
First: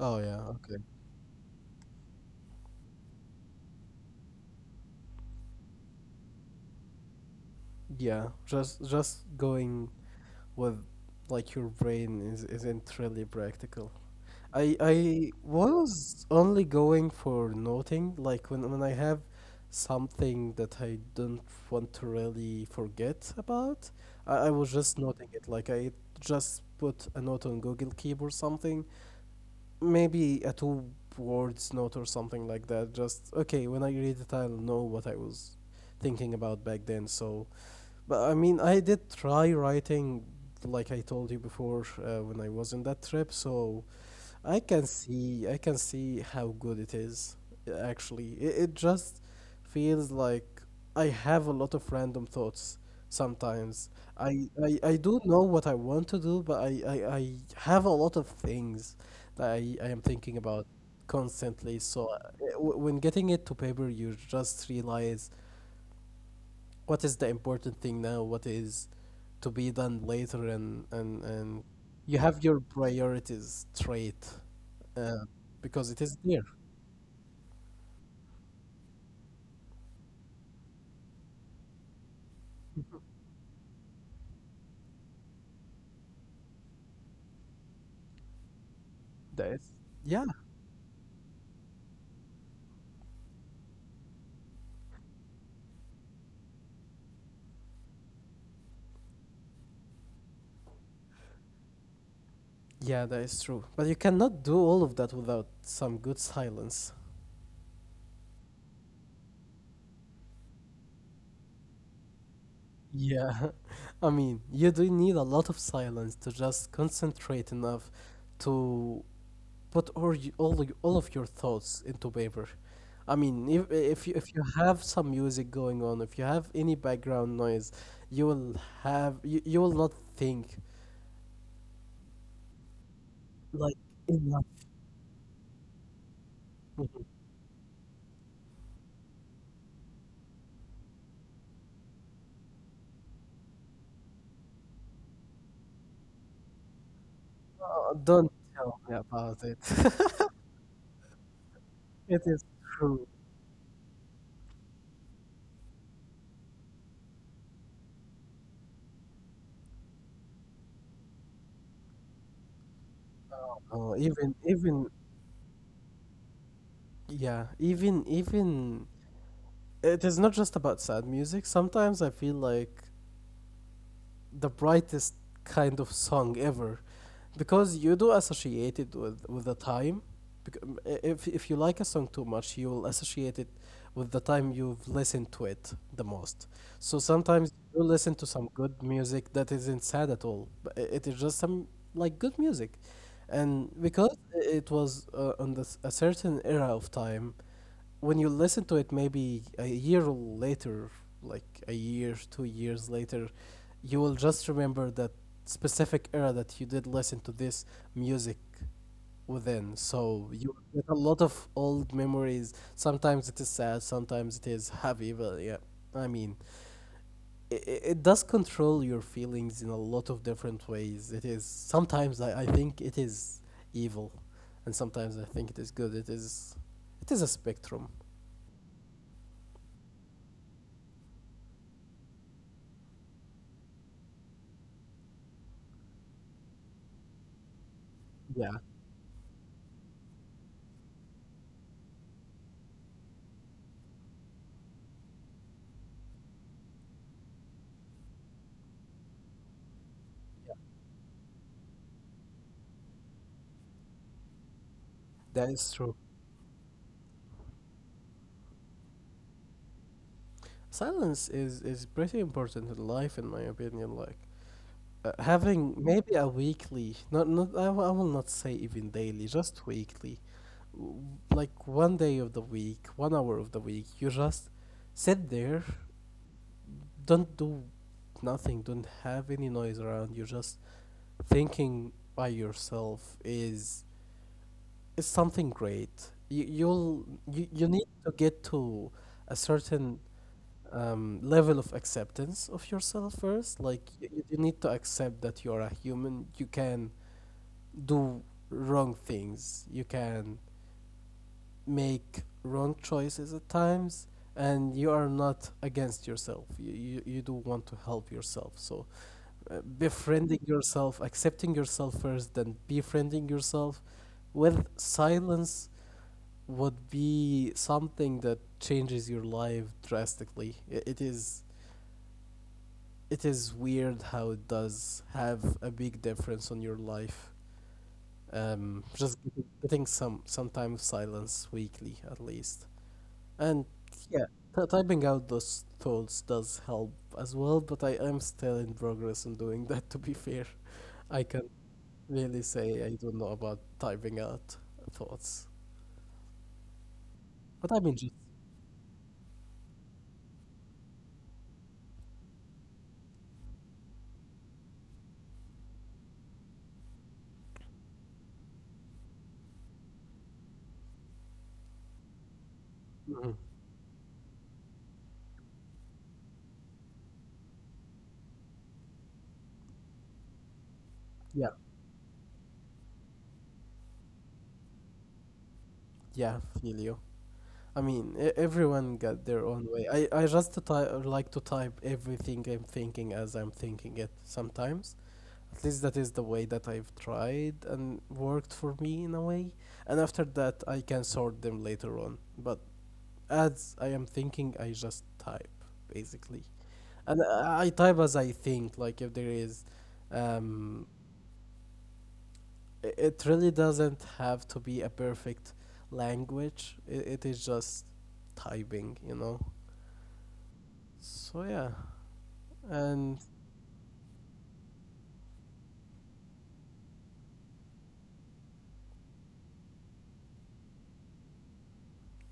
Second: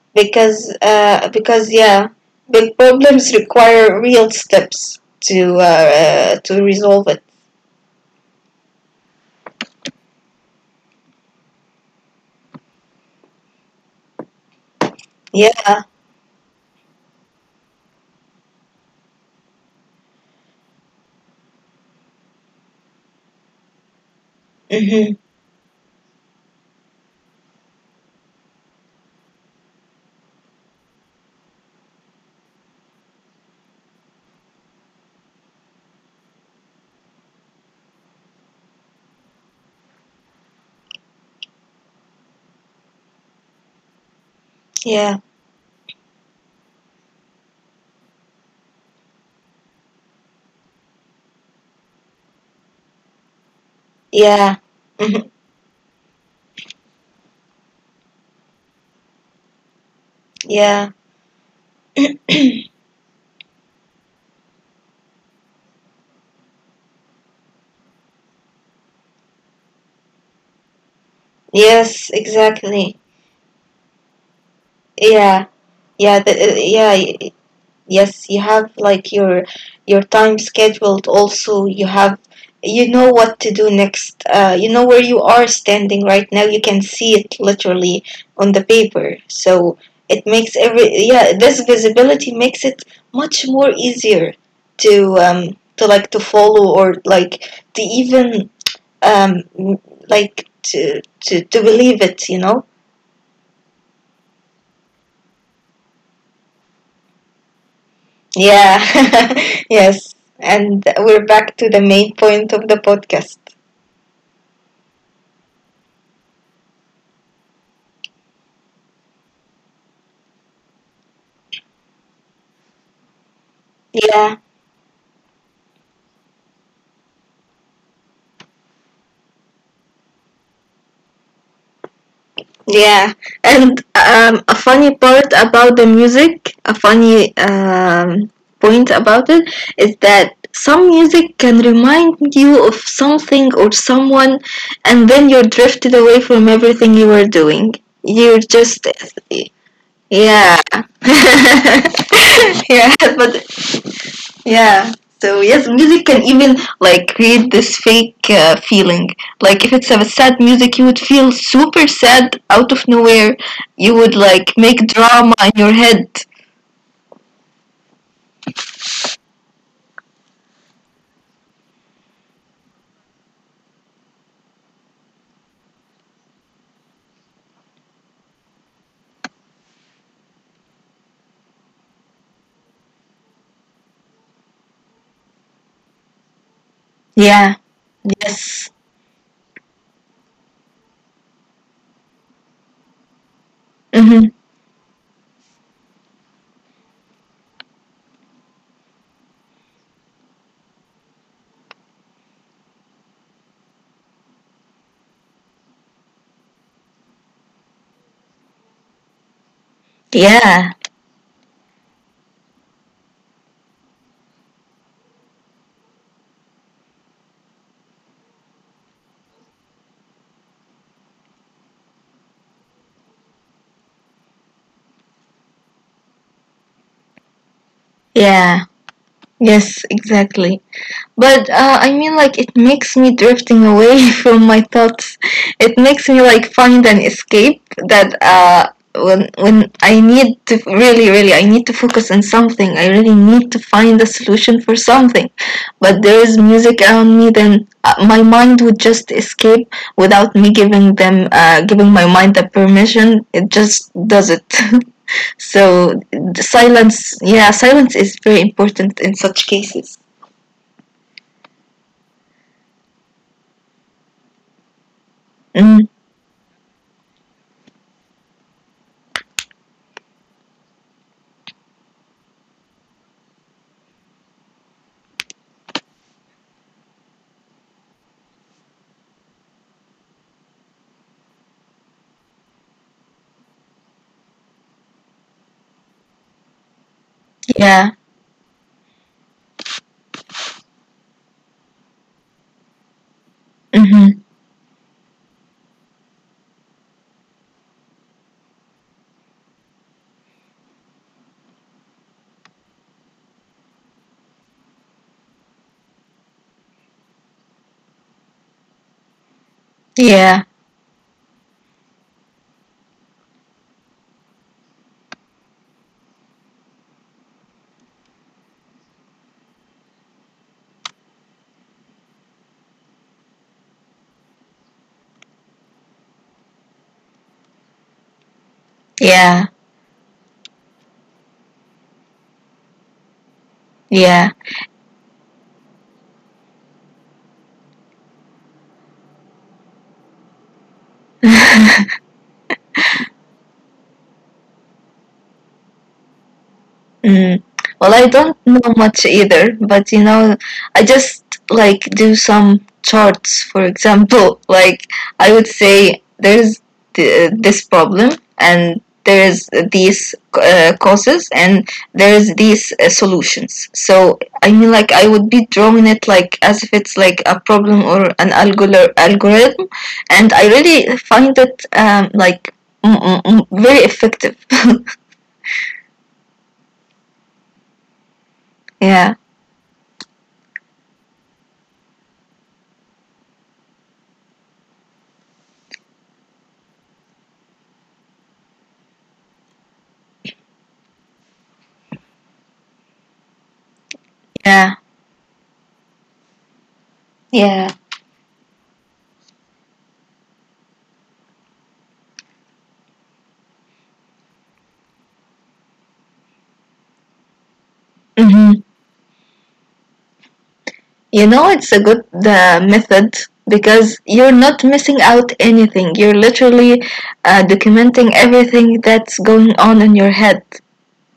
Oh yeah. Okay. Because yeah, big problems require real steps to resolve it. Yeah. Just going with like your brain is isn't really practical. I Yeah. was only going for noting like when I have something that I don't want to really forget about. I was just hmm noting it like I just put a note on Google Keep or something, maybe a two words note or something like that. Just okay, when I read it, I'll know what I was thinking about back then. So, but I mean, I did try writing, like I told you before, when I was in that trip. So I can Yeah, see I can see how good it is, actually. It just feels like I have a lot of random thoughts sometimes. yeah, I mhm, do know what I want to do, but I have a lot of things that I am thinking about yeah, constantly. So (clears throat) when getting it to paper, you just realize what is the important thing now, what is to be done later, and yes, you have your exactly. priorities straight, Yeah, uh, because yeah, it is there. Yes, you have like your time scheduled also. You have you know what to do next. You know where you are standing right now. You can see it literally on the paper. That So is it yeah. makes every yeah, this visibility makes it much more easier to like to follow or like to even um like to believe it, you know. Yeah, that is true, but you cannot do all of that without some good silence. Yeah. (laughs) Yes, and we're back to the main point of the podcast. Yeah. (laughs) I mean, you do need a lot of silence to just concentrate enough to put all of your thoughts into paper. I mean, if if you, Yeah, if you have some music going on, if you have any background noise, you will you will not think yeah. And like a enough. funny part about the music, a funny point about it, is that some music can remind you of something or someone, and then you're drifted away from everything you were doing. You're Don't just tell me about it. (laughs) yeah. (laughs) It is yeah, true. but yeah. So yes, music can even like create this fake feeling. Like if it's a sad music, you would feel super sad out of No, nowhere. no, You even would like even make drama in your head. yeah, even it is not just about sad music. Sometimes I feel like the brightest kind of song ever, because you do associate it with the time. Bec- if you like a song too much, you will associate it with the time you've listened to it the most. So sometimes Yeah. you listen to some Yes. good music that isn't sad at all, but it is just some like good music, and Mm-hmm. because it was on this, a certain era of time, when you listen to it maybe a year later, like a year, 2 years later, you will just remember that specific era that you did listen to this music within. So you Yeah. get a lot of old memories, sometimes it is sad, sometimes it is happy, but yeah, I mean, it does control your feelings in a lot of different ways. It is sometimes I think it is evil, and sometimes I think it is good. It is it is a spectrum. Yeah. Yes, exactly. But I mean, like, it makes me drifting away (laughs) from my thoughts. It makes me like find an escape that Yeah. When I need to really, really, I need to focus on something. I really need to find a solution for something. But there is music around me, then my mind would just escape without me giving them, giving my mind the permission. It just does it. (laughs) That is true. So the silence, yeah, silence is very important in such cases. Silence is pretty important in life, in my opinion. Like, having Mm, maybe a weekly, not not I, w- I will not say even daily, just weekly, w- like one day of the week, one hour of the week. You just sit there, don't do nothing, don't have any noise around. You're just thinking by yourself is something great. You yeah. need to get to a certain level of acceptance of yourself first. Like you, Mhm. you need to accept that you're a human. You can do wrong things. You can make wrong choices at times, and you are not against yourself. You do want to help yourself. So Yeah. befriending yourself, accepting yourself first, then befriending yourself with silence would be something that changes your life drastically. It is weird how it does have a big difference on your life. Just Yeah. Getting some time of silence weekly at least, and Yeah. yeah, typing out those thoughts does help as well. But I am still in progress on doing that. To be fair, I can't really say I don't know about typing out thoughts, Mm. but Well, I I mean just don't know much either, but you know, I just like do some charts, for example. (laughs) Like, I would say there's this problem, and there's these causes, and mhm. there's these solutions. So, I mean, like, I would be drawing it like as if it's like a problem or an Yeah, algorithm, and I really find it like very effective. yeah, feel you. (laughs) I mean, everyone got their own way. I Yeah, like to type everything I'm thinking as I'm thinking it sometimes. At least that is the way that I've tried and worked for me in a way. And after that, I can sort them later on. But as I am thinking, I just type, basically. yeah, And I type as I think, like if there is. yeah. Um, it really doesn't have to be a perfect language, it is just typing, you know? Mhm. So yeah, You and know, it's a good method because you're not missing out anything. You're literally documenting everything that's going on in your head.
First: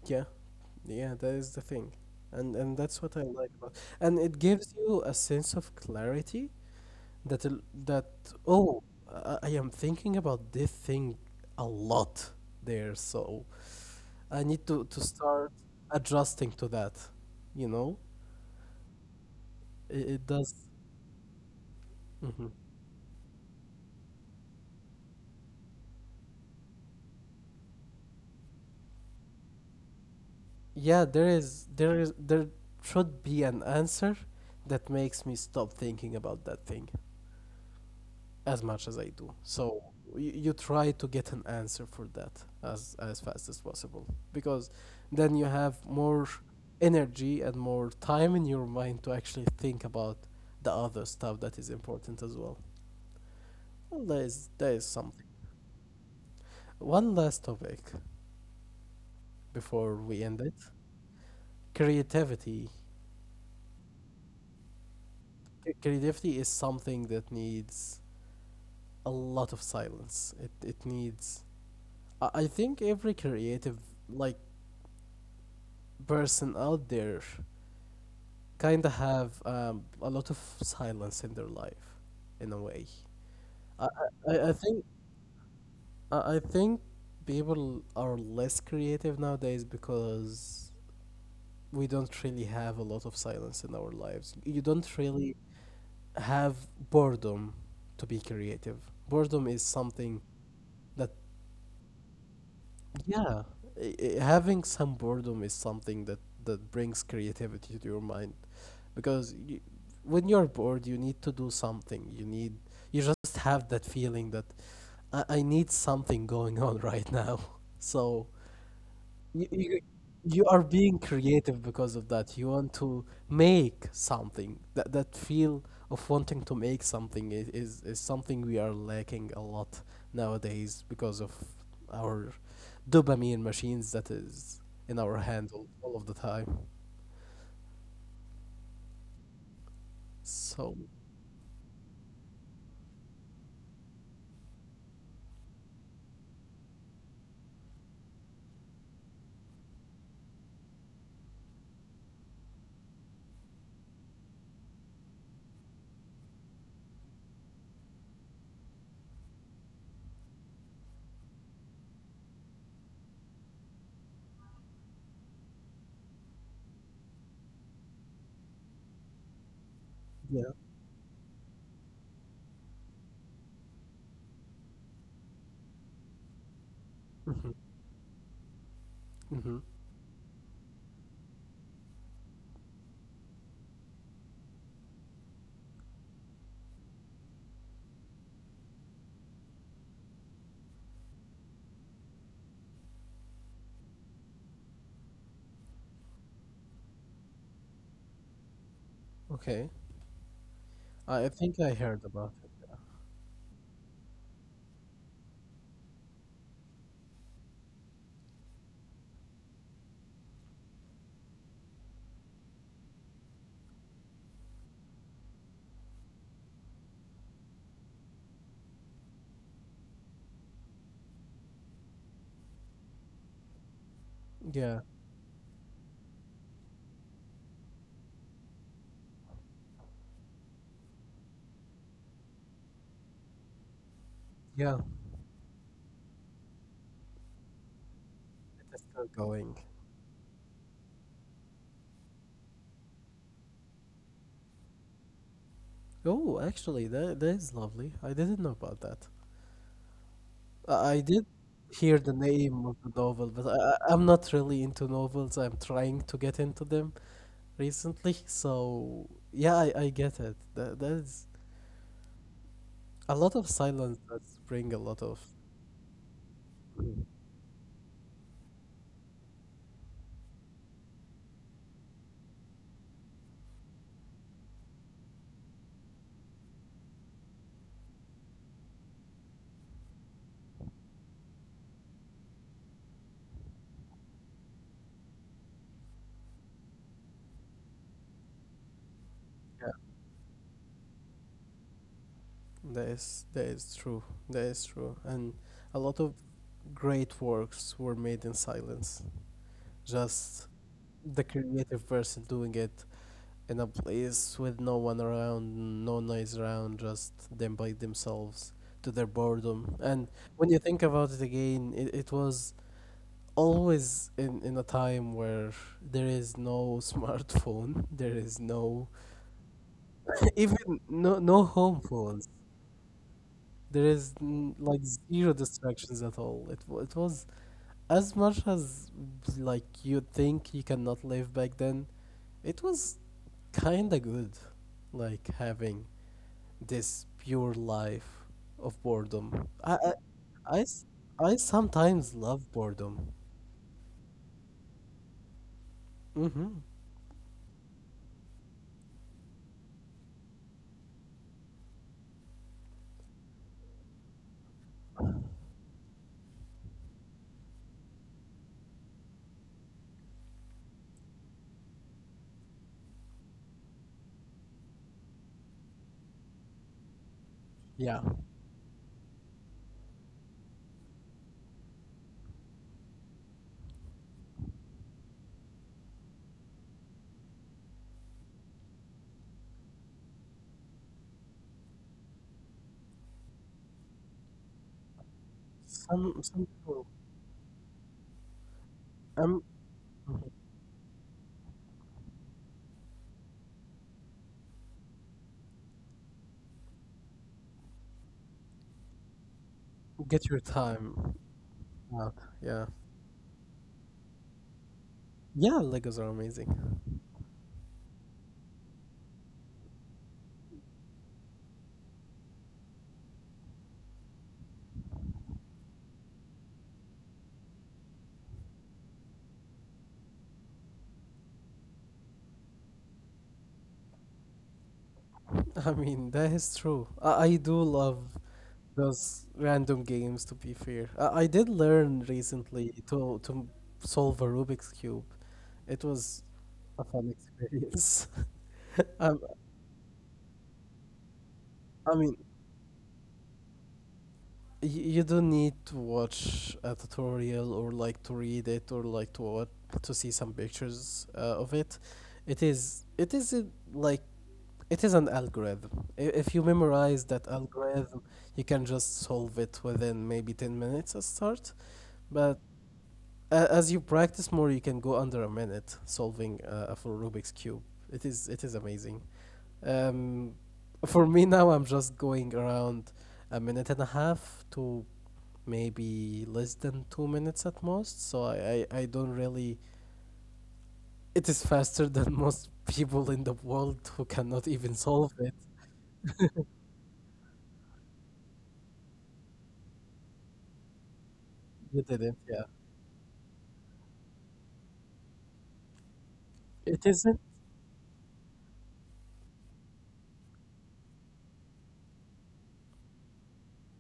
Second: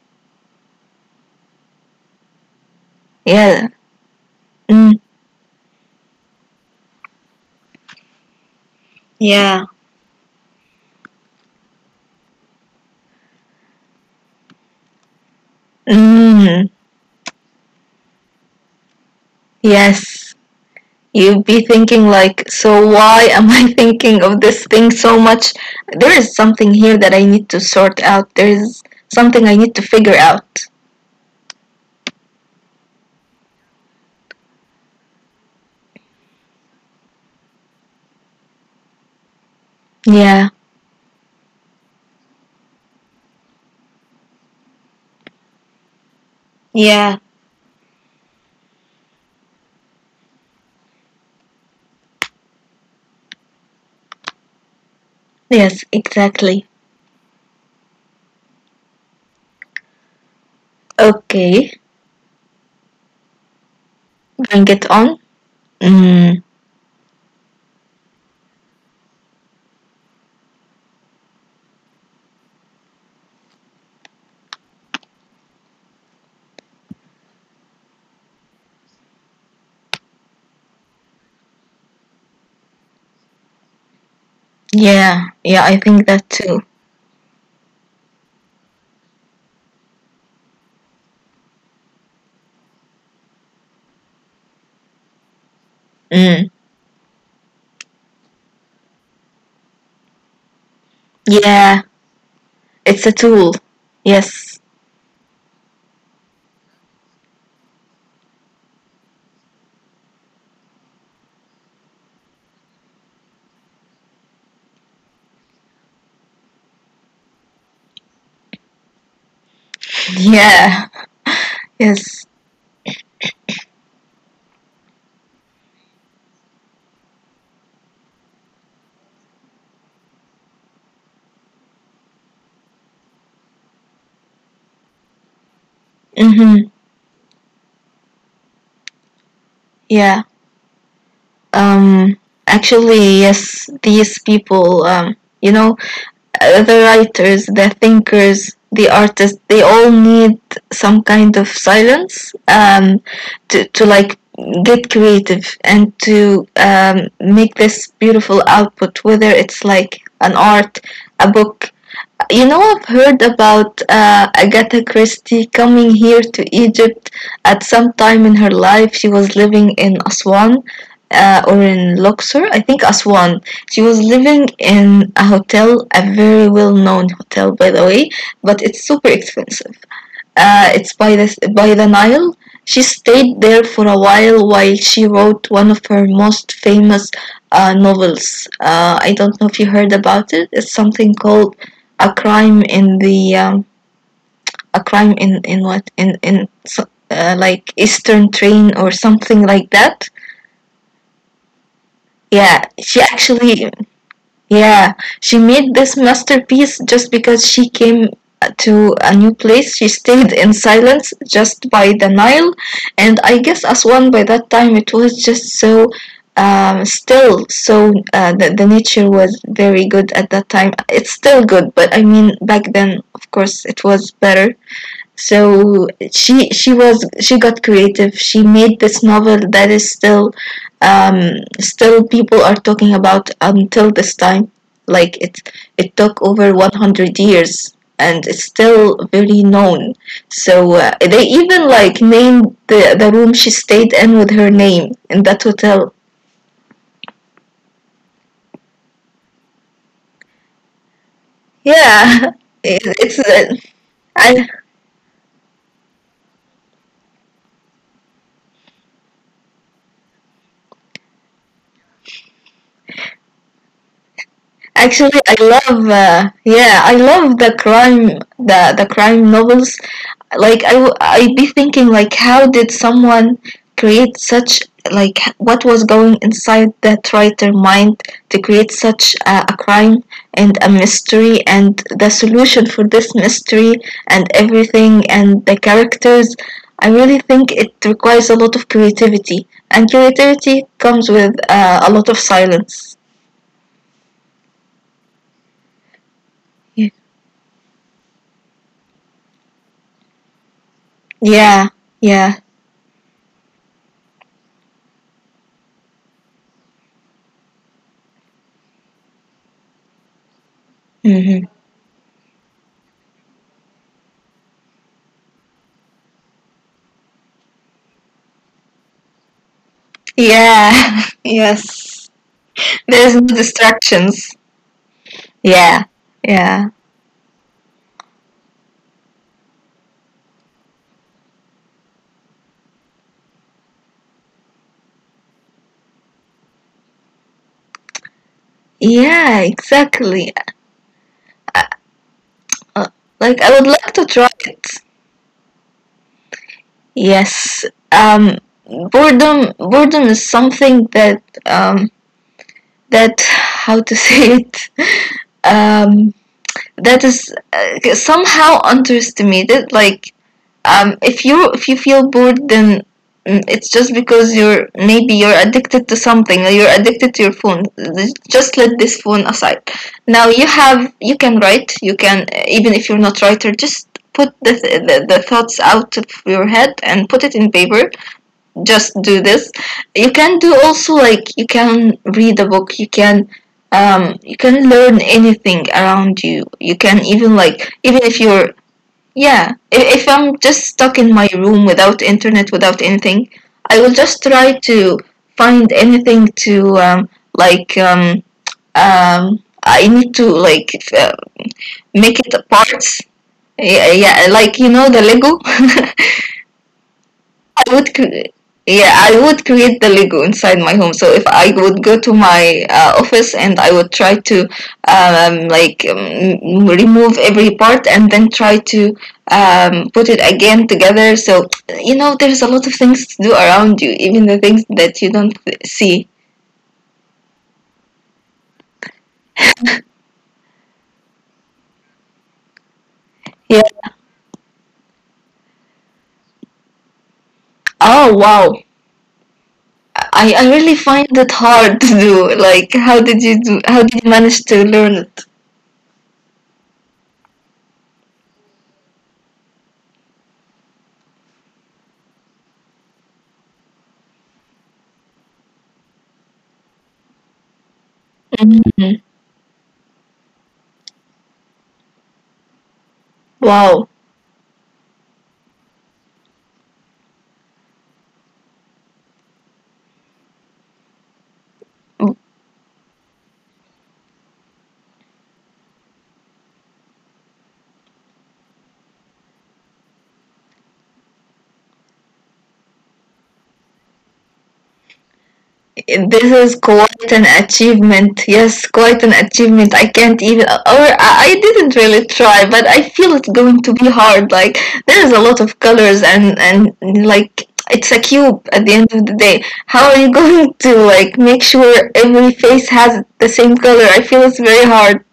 yeah, yeah, that is the thing, and that's what I Yeah. like about, and it Mm. gives you a sense of clarity that that oh, Yeah. I am thinking about this thing a lot there, so I need to start Mm. adjusting to that, you know, Yes. It You'd does. be thinking like, so Hmm. why am I (laughs) thinking of this thing so much? There is something here that I need to sort out. There is something I need to figure out. Yeah, there is there should be an answer that makes me stop thinking about that thing as much as I do. Yeah. So you try to get an answer for that as fast as possible, because then you have more Yeah. energy and more time in your mind to actually think about the other stuff that is important as well. Well, there is Yes, something. exactly. One last topic before we end it. Okay. Creativity. Bring it on. Mm. Creativity is something that needs a lot of silence. It needs. I think every creative like person out there kind of have a lot of silence in their life, in a way. I, Yeah, I, yeah, I I I think think that too. I think people are less creative nowadays because we don't really have a lot of silence in our lives. You don't Mm. really have boredom to be creative. Boredom is something Yeah, that it's a tool. Yes. yeah, having some boredom is something that that brings creativity to your mind. Because when you're bored you need to do something, you need, you just have that feeling that I need something going on right now. (laughs) So you, you, Yeah. you are being Yes. creative because of that. You want to make something, that that feel of wanting to make something is something we are lacking a lot nowadays, because of our dopamine machines that is in our hands, Mm-hmm. All of the time. Yeah. So Um. Actually, yes. These people. You know, the writers, the thinkers, the artists. They all need some kind of silence. To like get creative and to make this beautiful output, whether it's like an art, a book. You know, I've heard about Agatha Christie coming here to Egypt at some time in her life. She was living in Aswan or yeah. in Luxor, I think Aswan. She was living in a hotel, a very well known hotel, by the way, but Hmm. it's super expensive. Hmm. It's by the Nile. She stayed there for a while she wrote one of her most famous novels. I don't know if you heard about it. It's something called A Crime in the A Crime in what like Eastern Train or something like that. Okay. I Yeah, think I she heard about actually it. yeah, she made this masterpiece just because she came to a new place. She stayed in silence just by the Nile, and I guess Aswan by that time it was just so still. So the nature was very good at that time. It's still good, but I mean back then, of course, it was better. Yeah. So she got creative, she made this novel that is still um, still people are talking about until this time. Like it Yeah. it took over 100 years and it's still very It's known, still going. so they even like named the room she stayed in with her name in that hotel. Oh, actually, that that is lovely. I didn't know about that. I did Yeah. (laughs) hear the It's name of the novel, but I I'm not really into novels. I'm trying to get into them recently. So, yeah, I get it. That is a lot of silence does bring a actually lot I of. love yeah I love the crime the crime novels. Like I'd be thinking like how did someone create such like what was going inside that writer mind to create such a crime and a mystery and the solution for this mystery and everything and the characters. I really think it requires a lot of creativity and Yeah. creativity comes with a lot of silence. That is true. That is true. And a Yeah. lot of great works were made in silence. Just yeah the yeah creative person doing it in a place with no one around, no noise around, just them by themselves to their boredom. And Mm-hmm. when you think about it again, it was always in a time where there is no (laughs) smartphone, there is no Yeah, (laughs) (laughs) even yes, no no home there's no phones. distractions. There is Yeah, like zero yeah, distractions at all. It was as much as like you think you cannot live back then. It was kind of good, like having this pure life yeah, of boredom. exactly. I, s- I sometimes uh, love like I boredom. would like to try it. Mm-hmm. Yes. um boredom is something that how to (laughs) say it. um that is somehow underestimated. Like, if you feel bored, then it's just because you're maybe you're addicted to something, or you're addicted to your phone. Yeah, Just let this phone aside. Now you have, you can write, you can, even if you're not a writer, just put the thoughts out of your head and put it in paper. Just do this. You can do also, like, you can read a book, you can, you can learn anything around you. You can some even, people like, even if you're, yeah, if um I'm just stuck in mhm. my room without internet, without anything, I will just try to find anything to, like, I need to like Get your make time it parts. out. Yeah, Yeah, yeah, like you know the Lego. (laughs) yeah, legos are amazing. I would cre- yeah, I would create the Lego inside my home. So if I would go to my office and I would try to, like, remove every part and then try to, put it again together. So you know, there's a lot of things to do around you, even the things that you don't see. (laughs) I mean, that is true. I do love those random games, to be fair. I did learn Yeah. recently to solve a Rubik's Cube. It was a Oh fun wow. experience. (laughs) I, Um, I really find it hard to do. Like, how did I you mean, do? How did you manage to learn it? You don't need to watch a tutorial, or like to read it, or like to what, to see some pictures of it. It is a, like, it is an algorithm. If you memorize that Mhm. algorithm, you can just solve it within maybe 10 minutes at start. But Wow. As you practice more, you can go under a minute solving a full Rubik's cube. It is amazing. Um, for me now, I'm just going around a minute and a half to maybe less than 2 minutes at most. So I don't really. It is faster (laughs) than most people in the world who cannot even This solve is it. quite an achievement. Yes, quite an achievement. I can't even, or I didn't really try, but I feel You it's didn't, going to yeah. be hard. Like, there is a lot of colors and like it's a It cube isn't. at the end of the day. How are you (laughs) going to like make sure every face has the same color? I feel it's very hard.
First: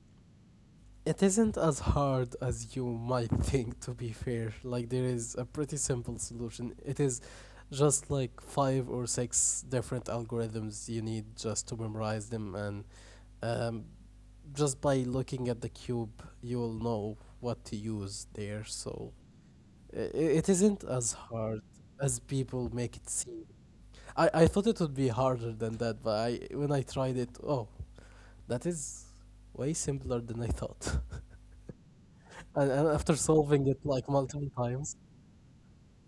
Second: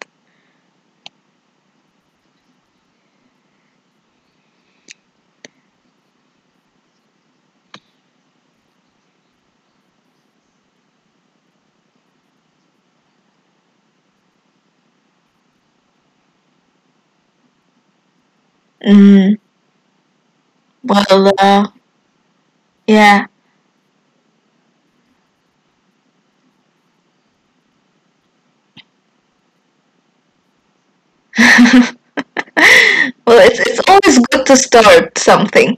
It isn't as hard as you might think, to be fair. Like, there is a pretty simple solution. It is just like five or six different algorithms you need just to memorize them, and um, just by looking at the cube, you'll know what to use there. So, Mm, it isn't as well, hard as people make it yeah. seem. I thought it would be harder than that, but I, when I tried it, oh, that is way simpler than I thought. (laughs) (laughs) And after Well, solving it's it it's like always multiple good to times, start something.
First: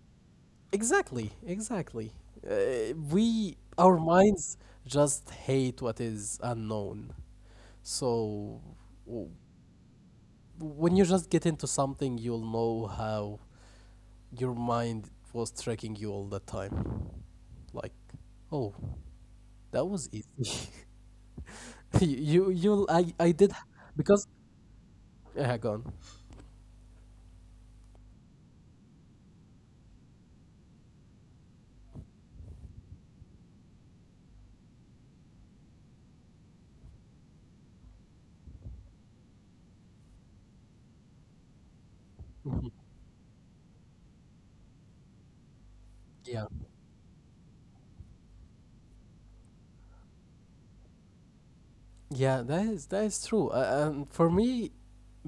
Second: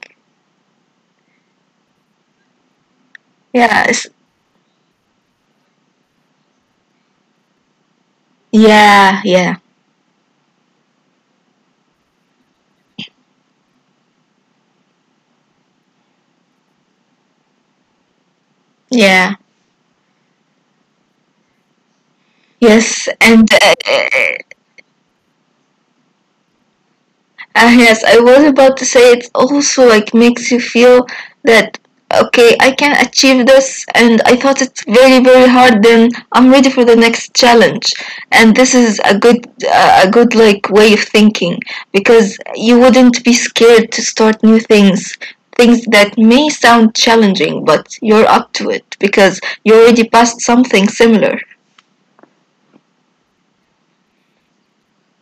exactly, exactly. Our Yeah, it's, minds just hate what is unknown. So w- yeah, yeah, when you just get into something, you'll know how your mind was tricking you all the time. Like, oh, that yeah. was easy. (laughs) I did, Yes, and because, yeah, gone. Yes, I was about to say it also like makes you feel that okay, I can achieve this, and I thought it's very very hard. Then I'm ready for the next challenge, and this is a good like way of thinking, because Mhm. (laughs) you wouldn't be scared to start new things. Things that Yeah. may sound challenging, but you're up to it because you already passed something similar. Yeah, that is true. And for me,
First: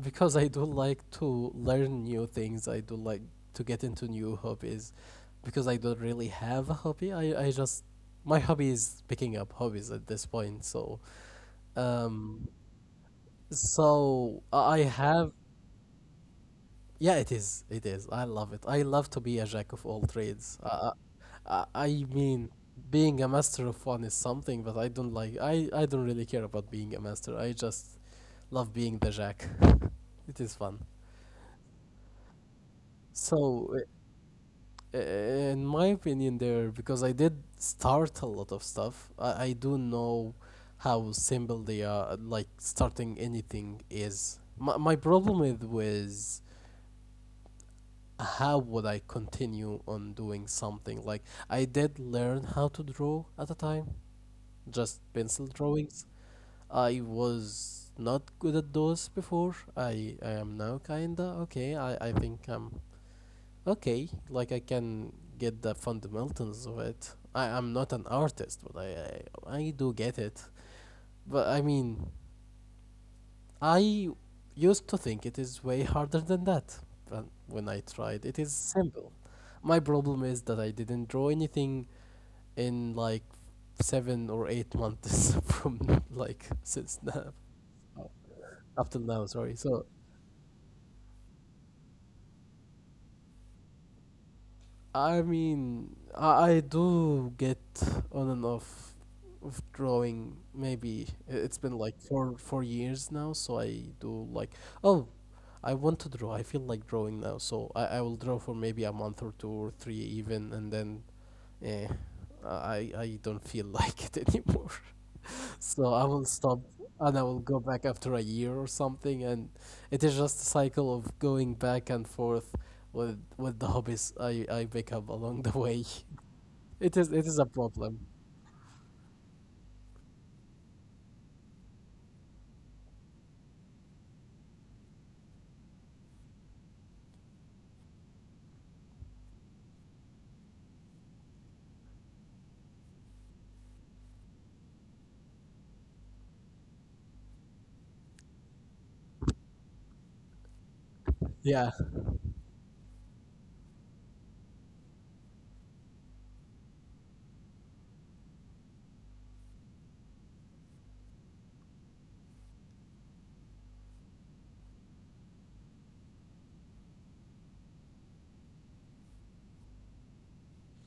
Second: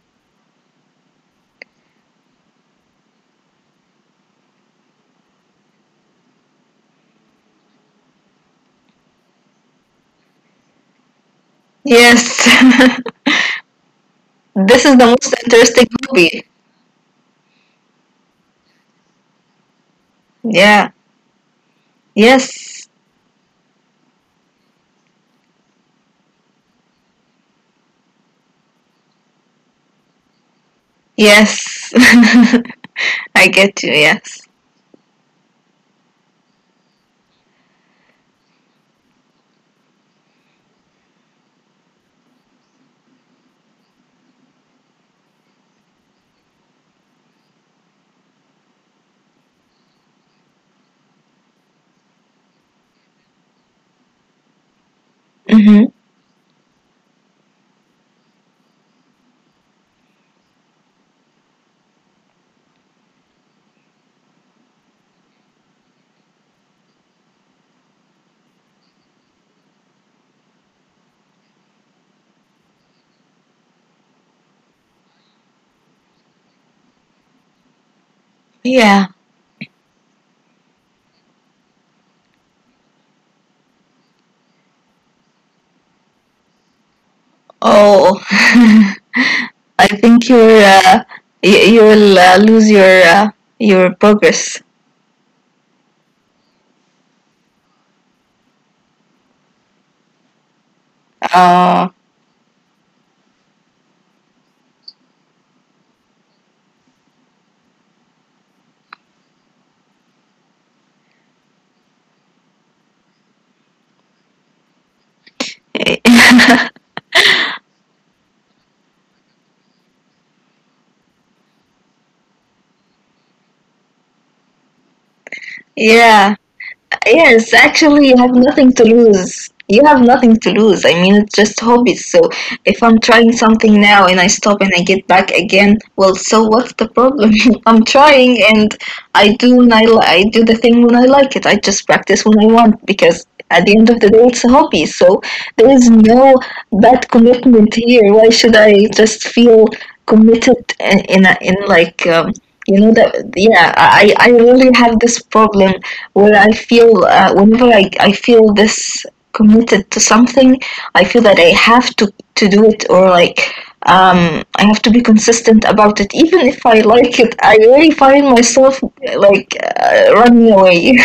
because I do like to learn new things, I do like to get into new hobbies. Because I don't really have a hobby, I just my hobby is picking up hobbies at this point. So, Yes. um, (laughs) so I This is the most have. interesting hobby. Yeah, it is. It is. I love it. I love to be a jack of all trades. Uh, Yeah. I, I mean, Yes. being a master of one is something, but I don't like. I don't really care about being a master. I just love being the jack. (laughs) It is fun. Yes. (laughs) I So, get you. Yes. In my opinion, there because I did start a lot of stuff. I do know how simple they are. Like starting anything is. My problem with was how would I continue on doing something? Like I did learn how to draw at a time, just pencil Hmm. drawings. I was not good at those before. I am now kinda okay. I think I'm okay. Like I can get the fundamentals of it. I'm not an artist, but I do get it. But I mean I used to think it is way harder than that, but when I tried, it is Yeah. simple. My problem is that I didn't draw anything in like 7 or 8 months (laughs) from like since now, Oh. (laughs) up till now. I Sorry, think so you're, you, you will, lose your, your progress. I mean, I do get on and off of drawing. Maybe it's Uh, been like four years now, so I do like oh, I want to draw. I feel like drawing now, so I will draw for maybe a month or two or three even, and then eh, I don't feel (laughs) like it anymore. So I will stop (laughs) and I will go back after a year or something, and it is just a cycle of going back and forth with the hobbies I pick up along the way. (laughs) yeah. It is a Yes, problem. actually, you have nothing to lose. You have nothing to lose. I mean, it's just hobbies. So if I'm trying something now and I stop and I get back again, well, so what's the problem? (laughs) I'm trying, and I do when I do the thing when I like it. I just practice when I want, because at the end of the day, it's a hobby. So there is no bad commitment here. Why should I just feel committed in Yeah, like, you know that? Yeah, I really have this problem when I feel, whenever I feel this committed to something, I feel that I have to do it, or like, I have to be consistent about it. Even if I like it, I really find myself like, running away.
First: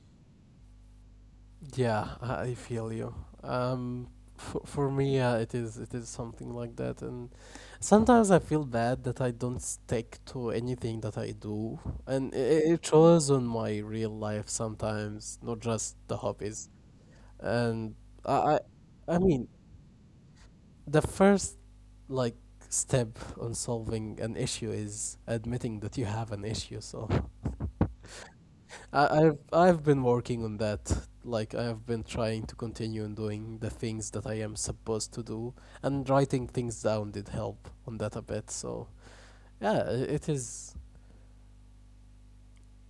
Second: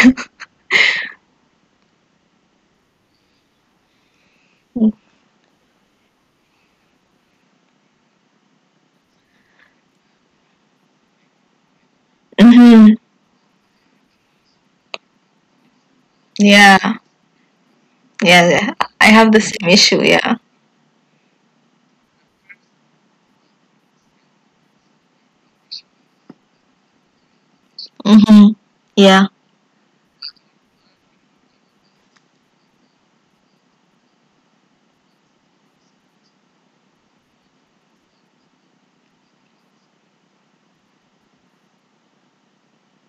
yeah, I feel you. Um, for (laughs) me, it is something like that, and sometimes I feel bad that I don't stick to anything that I do, and it, Hmm. it shows on my real life sometimes, not just the hobbies. Yeah, And yeah, I yeah. I I have I the mean same issue. Yeah. the first like step on solving an issue is admitting that you have an issue. So Hmm. I, Yeah. I've I've been working on that. Like I have been trying to continue on doing the things that I am supposed to do, and writing things down did help on that a bit. So yeah, it is.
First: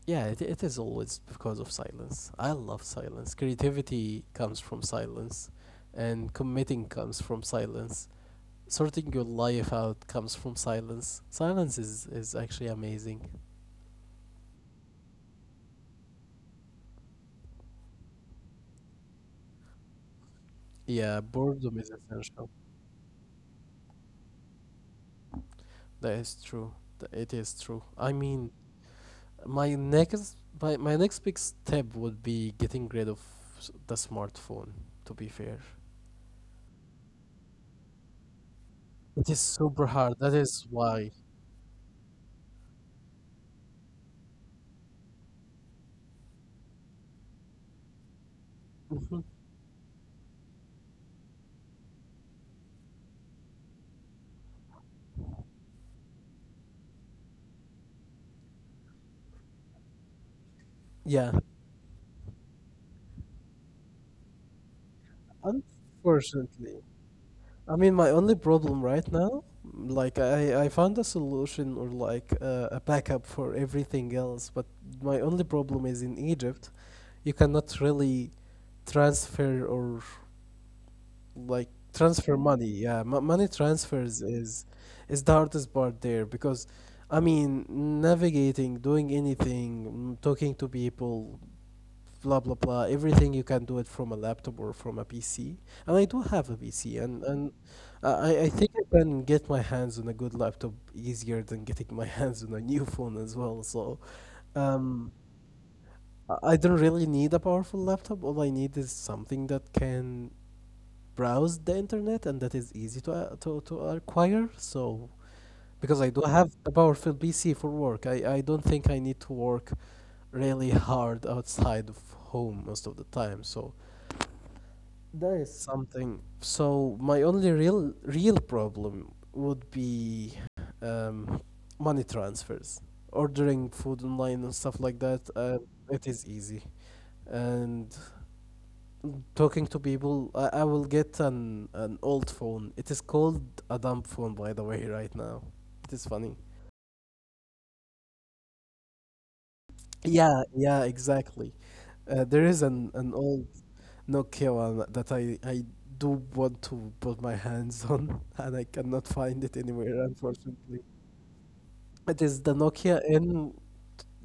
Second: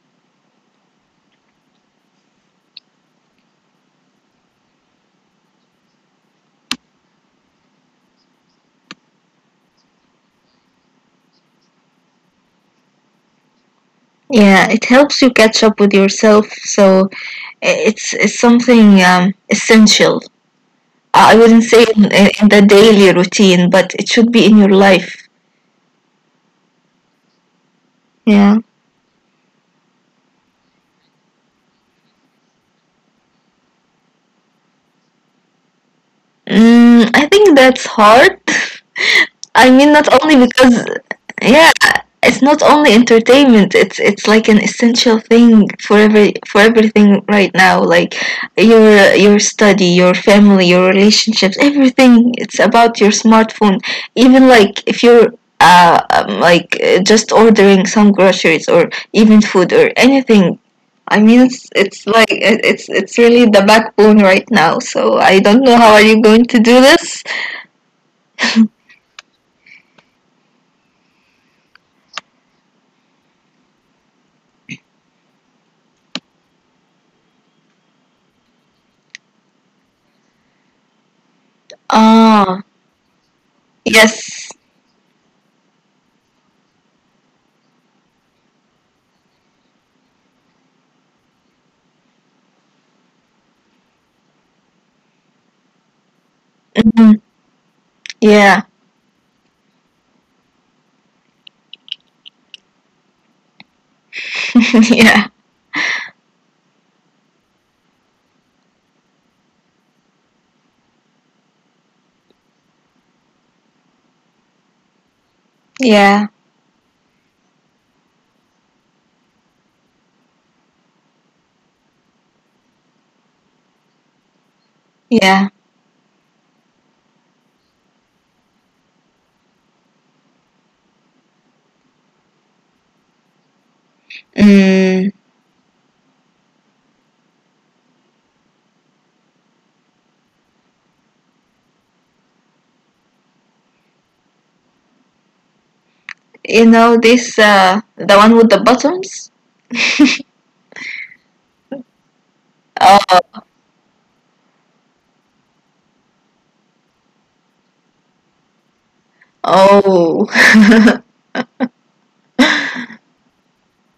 Yeah, it is always because of silence. I love silence. Creativity comes from silence, and committing comes from silence. Sorting your life out comes from silence. Silence is actually amazing. Yeah, it helps you catch up with yourself, so it's something, essential. Yeah, I wouldn't say boredom is in essential. the daily routine, but it should be in your life. That is true. It is true. I Yeah. mean, my next my next big step would be getting rid of the smartphone, to be fair. Mm, I think that's hard. It is (laughs) I super mean, not hard. only That is because, why. yeah, it's not only entertainment. It's like an essential thing for every for everything right now. Like Mhm. your study, your family, your relationships, everything. It's about your smartphone. Even like if you're, like, just ordering some groceries or even food or anything. I Yeah. mean, it's like it's really the backbone right now. So I don't know how are you going to do Unfortunately. this. I mean, my only problem right now, like I found a solution or like a backup for everything else, but my only problem is in Egypt, you cannot really transfer or like transfer Ah, money. Yeah, money transfers yes. is the hardest part there because, I mean, navigating, doing anything, talking to people, blah blah blah everything you can do it from a laptop or from a PC, and I do have a PC, and Mhm. and I think Yeah, I can get my hands on a good laptop easier than getting my (laughs) hands on a new phone as well. So um (laughs) yeah, I don't really need a powerful laptop. All I need is something that can browse the internet and that is easy to to acquire. So because I do have yeah, a powerful PC for work, I don't think I need to work really hard outside of home most of the time. So Nice. yeah. Something. So my only real problem would be um, money transfers, ordering food online and stuff like that. Mm. It is easy. And talking to people, I will get an old phone. It is called a dumb phone, by the way, right now. It is funny. You know this the one with the buttons. Yeah, yeah, exactly. There is an old Oh, no Kewan that I do want to put my hands on, (laughs) and I cannot find it anywhere, oh, unfortunately. It is the Nokia N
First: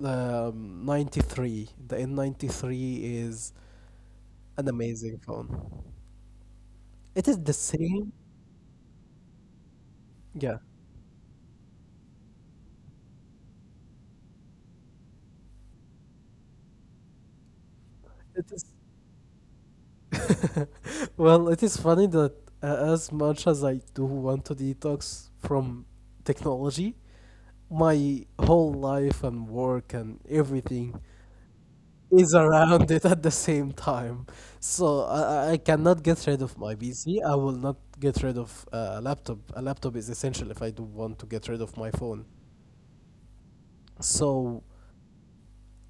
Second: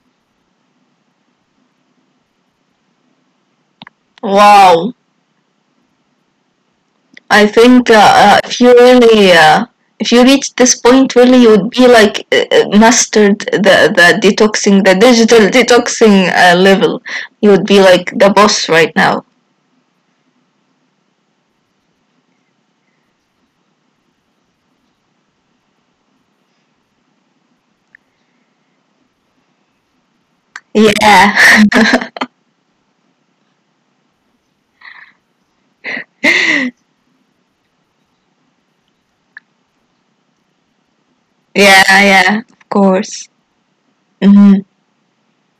93. The N93 is (laughs) an wow. amazing phone. It is the I think, same. If you really, if you Yeah, reach this point, really, you would be like, mastered the detoxing, the digital (laughs) detoxing level. You would be it is. like the boss right now. (laughs) Well, it is funny that as much as I do want to detox from technology, my whole life and work and everything Yeah, is (laughs) around (laughs) it at the same time. So I cannot get rid of my PC. I will not get rid of a laptop. A laptop is essential if I do want to get rid of my yeah, phone. yeah. Of course. So Mm,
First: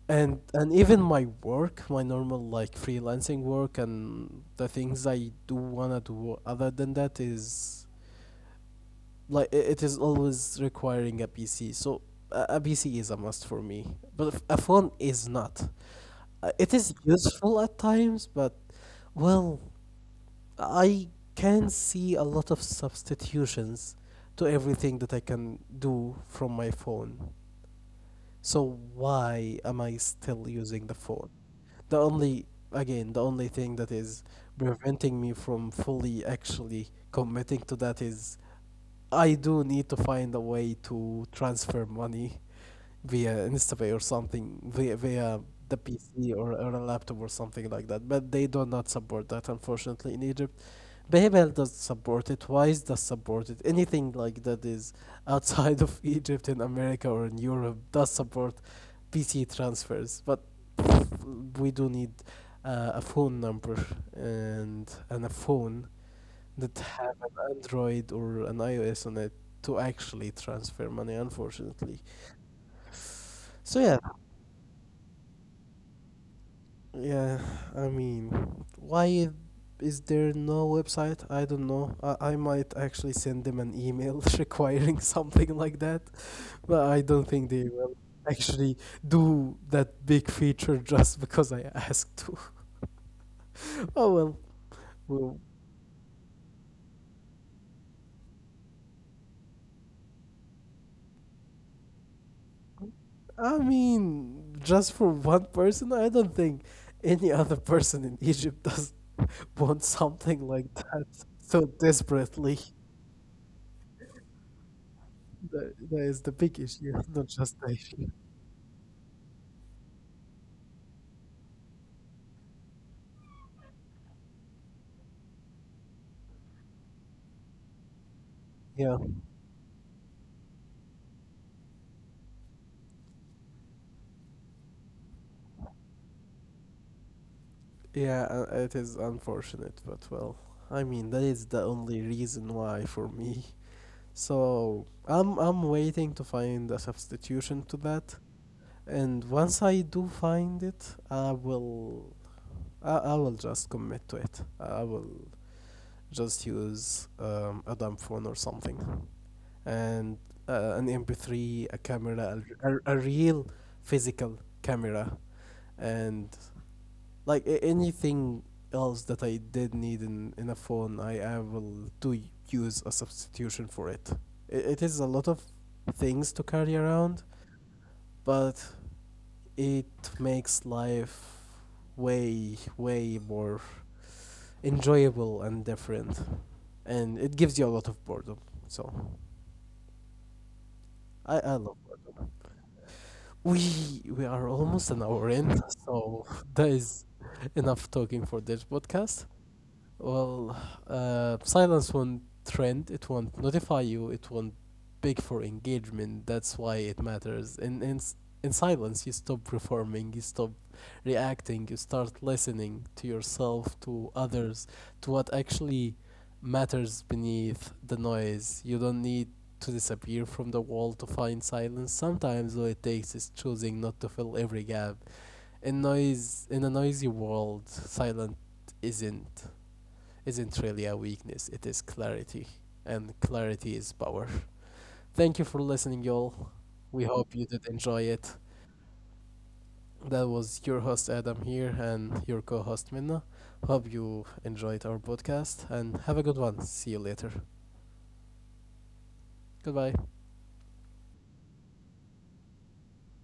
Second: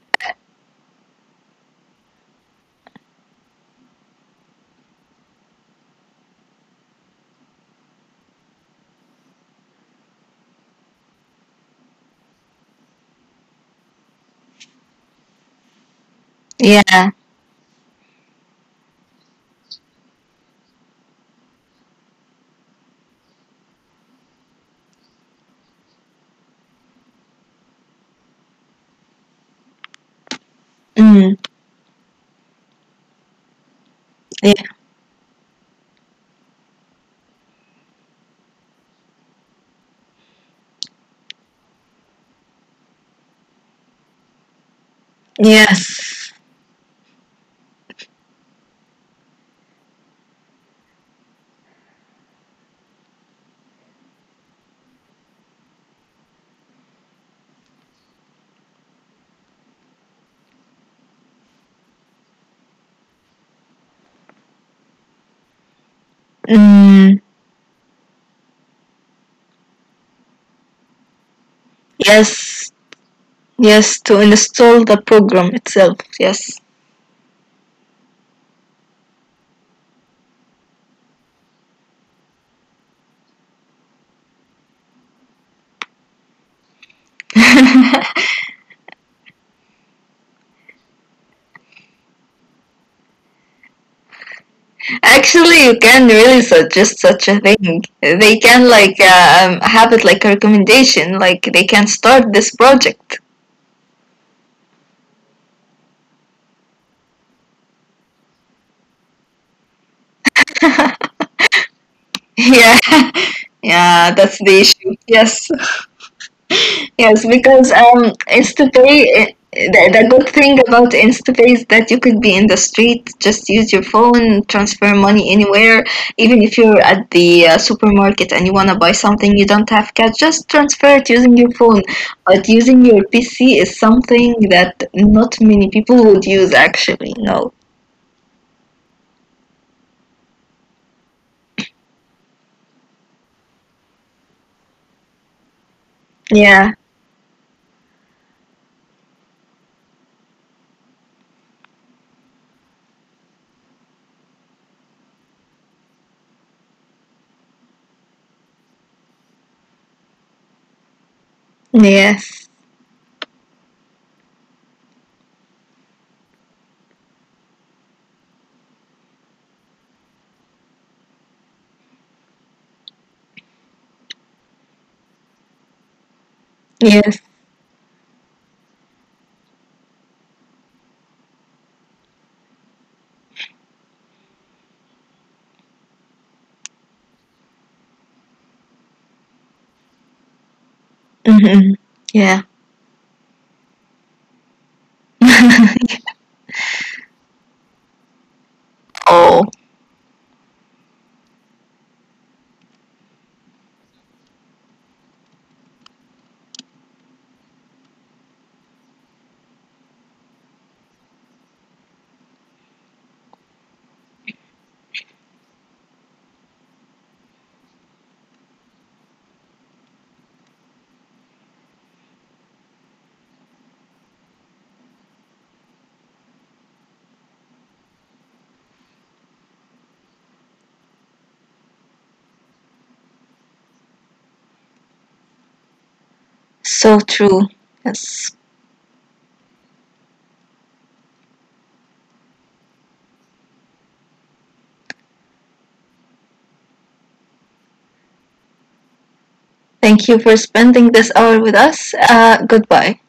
and even my work, my normal like freelancing work and the things I do wanna do other than that is like it is always requiring a PC. So PC is a must for me, but a phone is not. It is yeah. useful at times, but well. I can see a lot of substitutions to everything that I can do from my phone. So why am I still using the Mm, phone? The only, again, the only thing that is yeah. preventing me from fully actually committing to that is I do need to find a way to transfer money via Instapay or something via the Yes. PC or a laptop or something like that. But they do not support that unfortunately in Egypt. PayPal does support it. Wise does support it. Anything like that is outside of (laughs) Egypt in America or in Europe does support PC transfers. But we do need a phone number and a phone that Mm, have an Android or an iOS on it to actually transfer money. Unfortunately, yes. so Yes. yeah. To install the program itself. Yes. Yeah, I mean, why is there no website? I don't know. I might actually send them an email (laughs) requiring something like that, but I don't think they will (laughs) actually do that big feature (laughs) just because I asked to. (laughs) Oh well, Actually, you can really suggest such a thing. They can like, have it like a recommendation, like they can start this project. (laughs) I mean, just for one person, I don't think any other person in Egypt does (laughs) want something like that so desperately. Yeah, yeah, that's the issue. Yes. That is the big issue, (laughs) Yes, not because, just the issue. InstaPay, eh, the good thing about InstaPay is that you could be in the street, just use your phone, transfer money anywhere. Even if you're at the supermarket and you want to buy Yeah, something, you don't have cash, just transfer it using your phone. But using your PC is something that not many people would use, actually. No. yeah, it is unfortunate, but well, I mean that is the only reason why for me. So I'm waiting to Yeah. find a substitution to that, and once I do find it, I will I will just commit to it. I will just use a dumb phone or something, and an MP3, a camera, Yes. A real physical camera, and like anything else that I did need in a phone, I will do use a substitution for it. It is a lot of things to carry around, Yes. but it makes life way way more enjoyable and different, and it gives you a lot of boredom. So I love. Mm-hmm. Boredom. Yeah. We we are almost an hour in, (laughs) so (laughs) that is enough talking for this podcast. Oh, Well, silence won't trend, it won't notify you, it won't beg for engagement. That's why it matters. In silence, you stop performing, you stop reacting, you start listening to yourself, to others, to what actually matters beneath the noise. You don't need to disappear from the world to find silence. Sometimes all it takes is choosing not to fill every gap. In noise, in a noisy world, silent isn't isn't really a weakness, it is clarity. And clarity is power. Thank you for listening, y'all. We so hope you true. did enjoy it. Yes. That was your host Adam here and your co host Minna. Hope you enjoyed our podcast and have a good one. See you later. Goodbye. Thank you for spending this hour with us. Goodbye.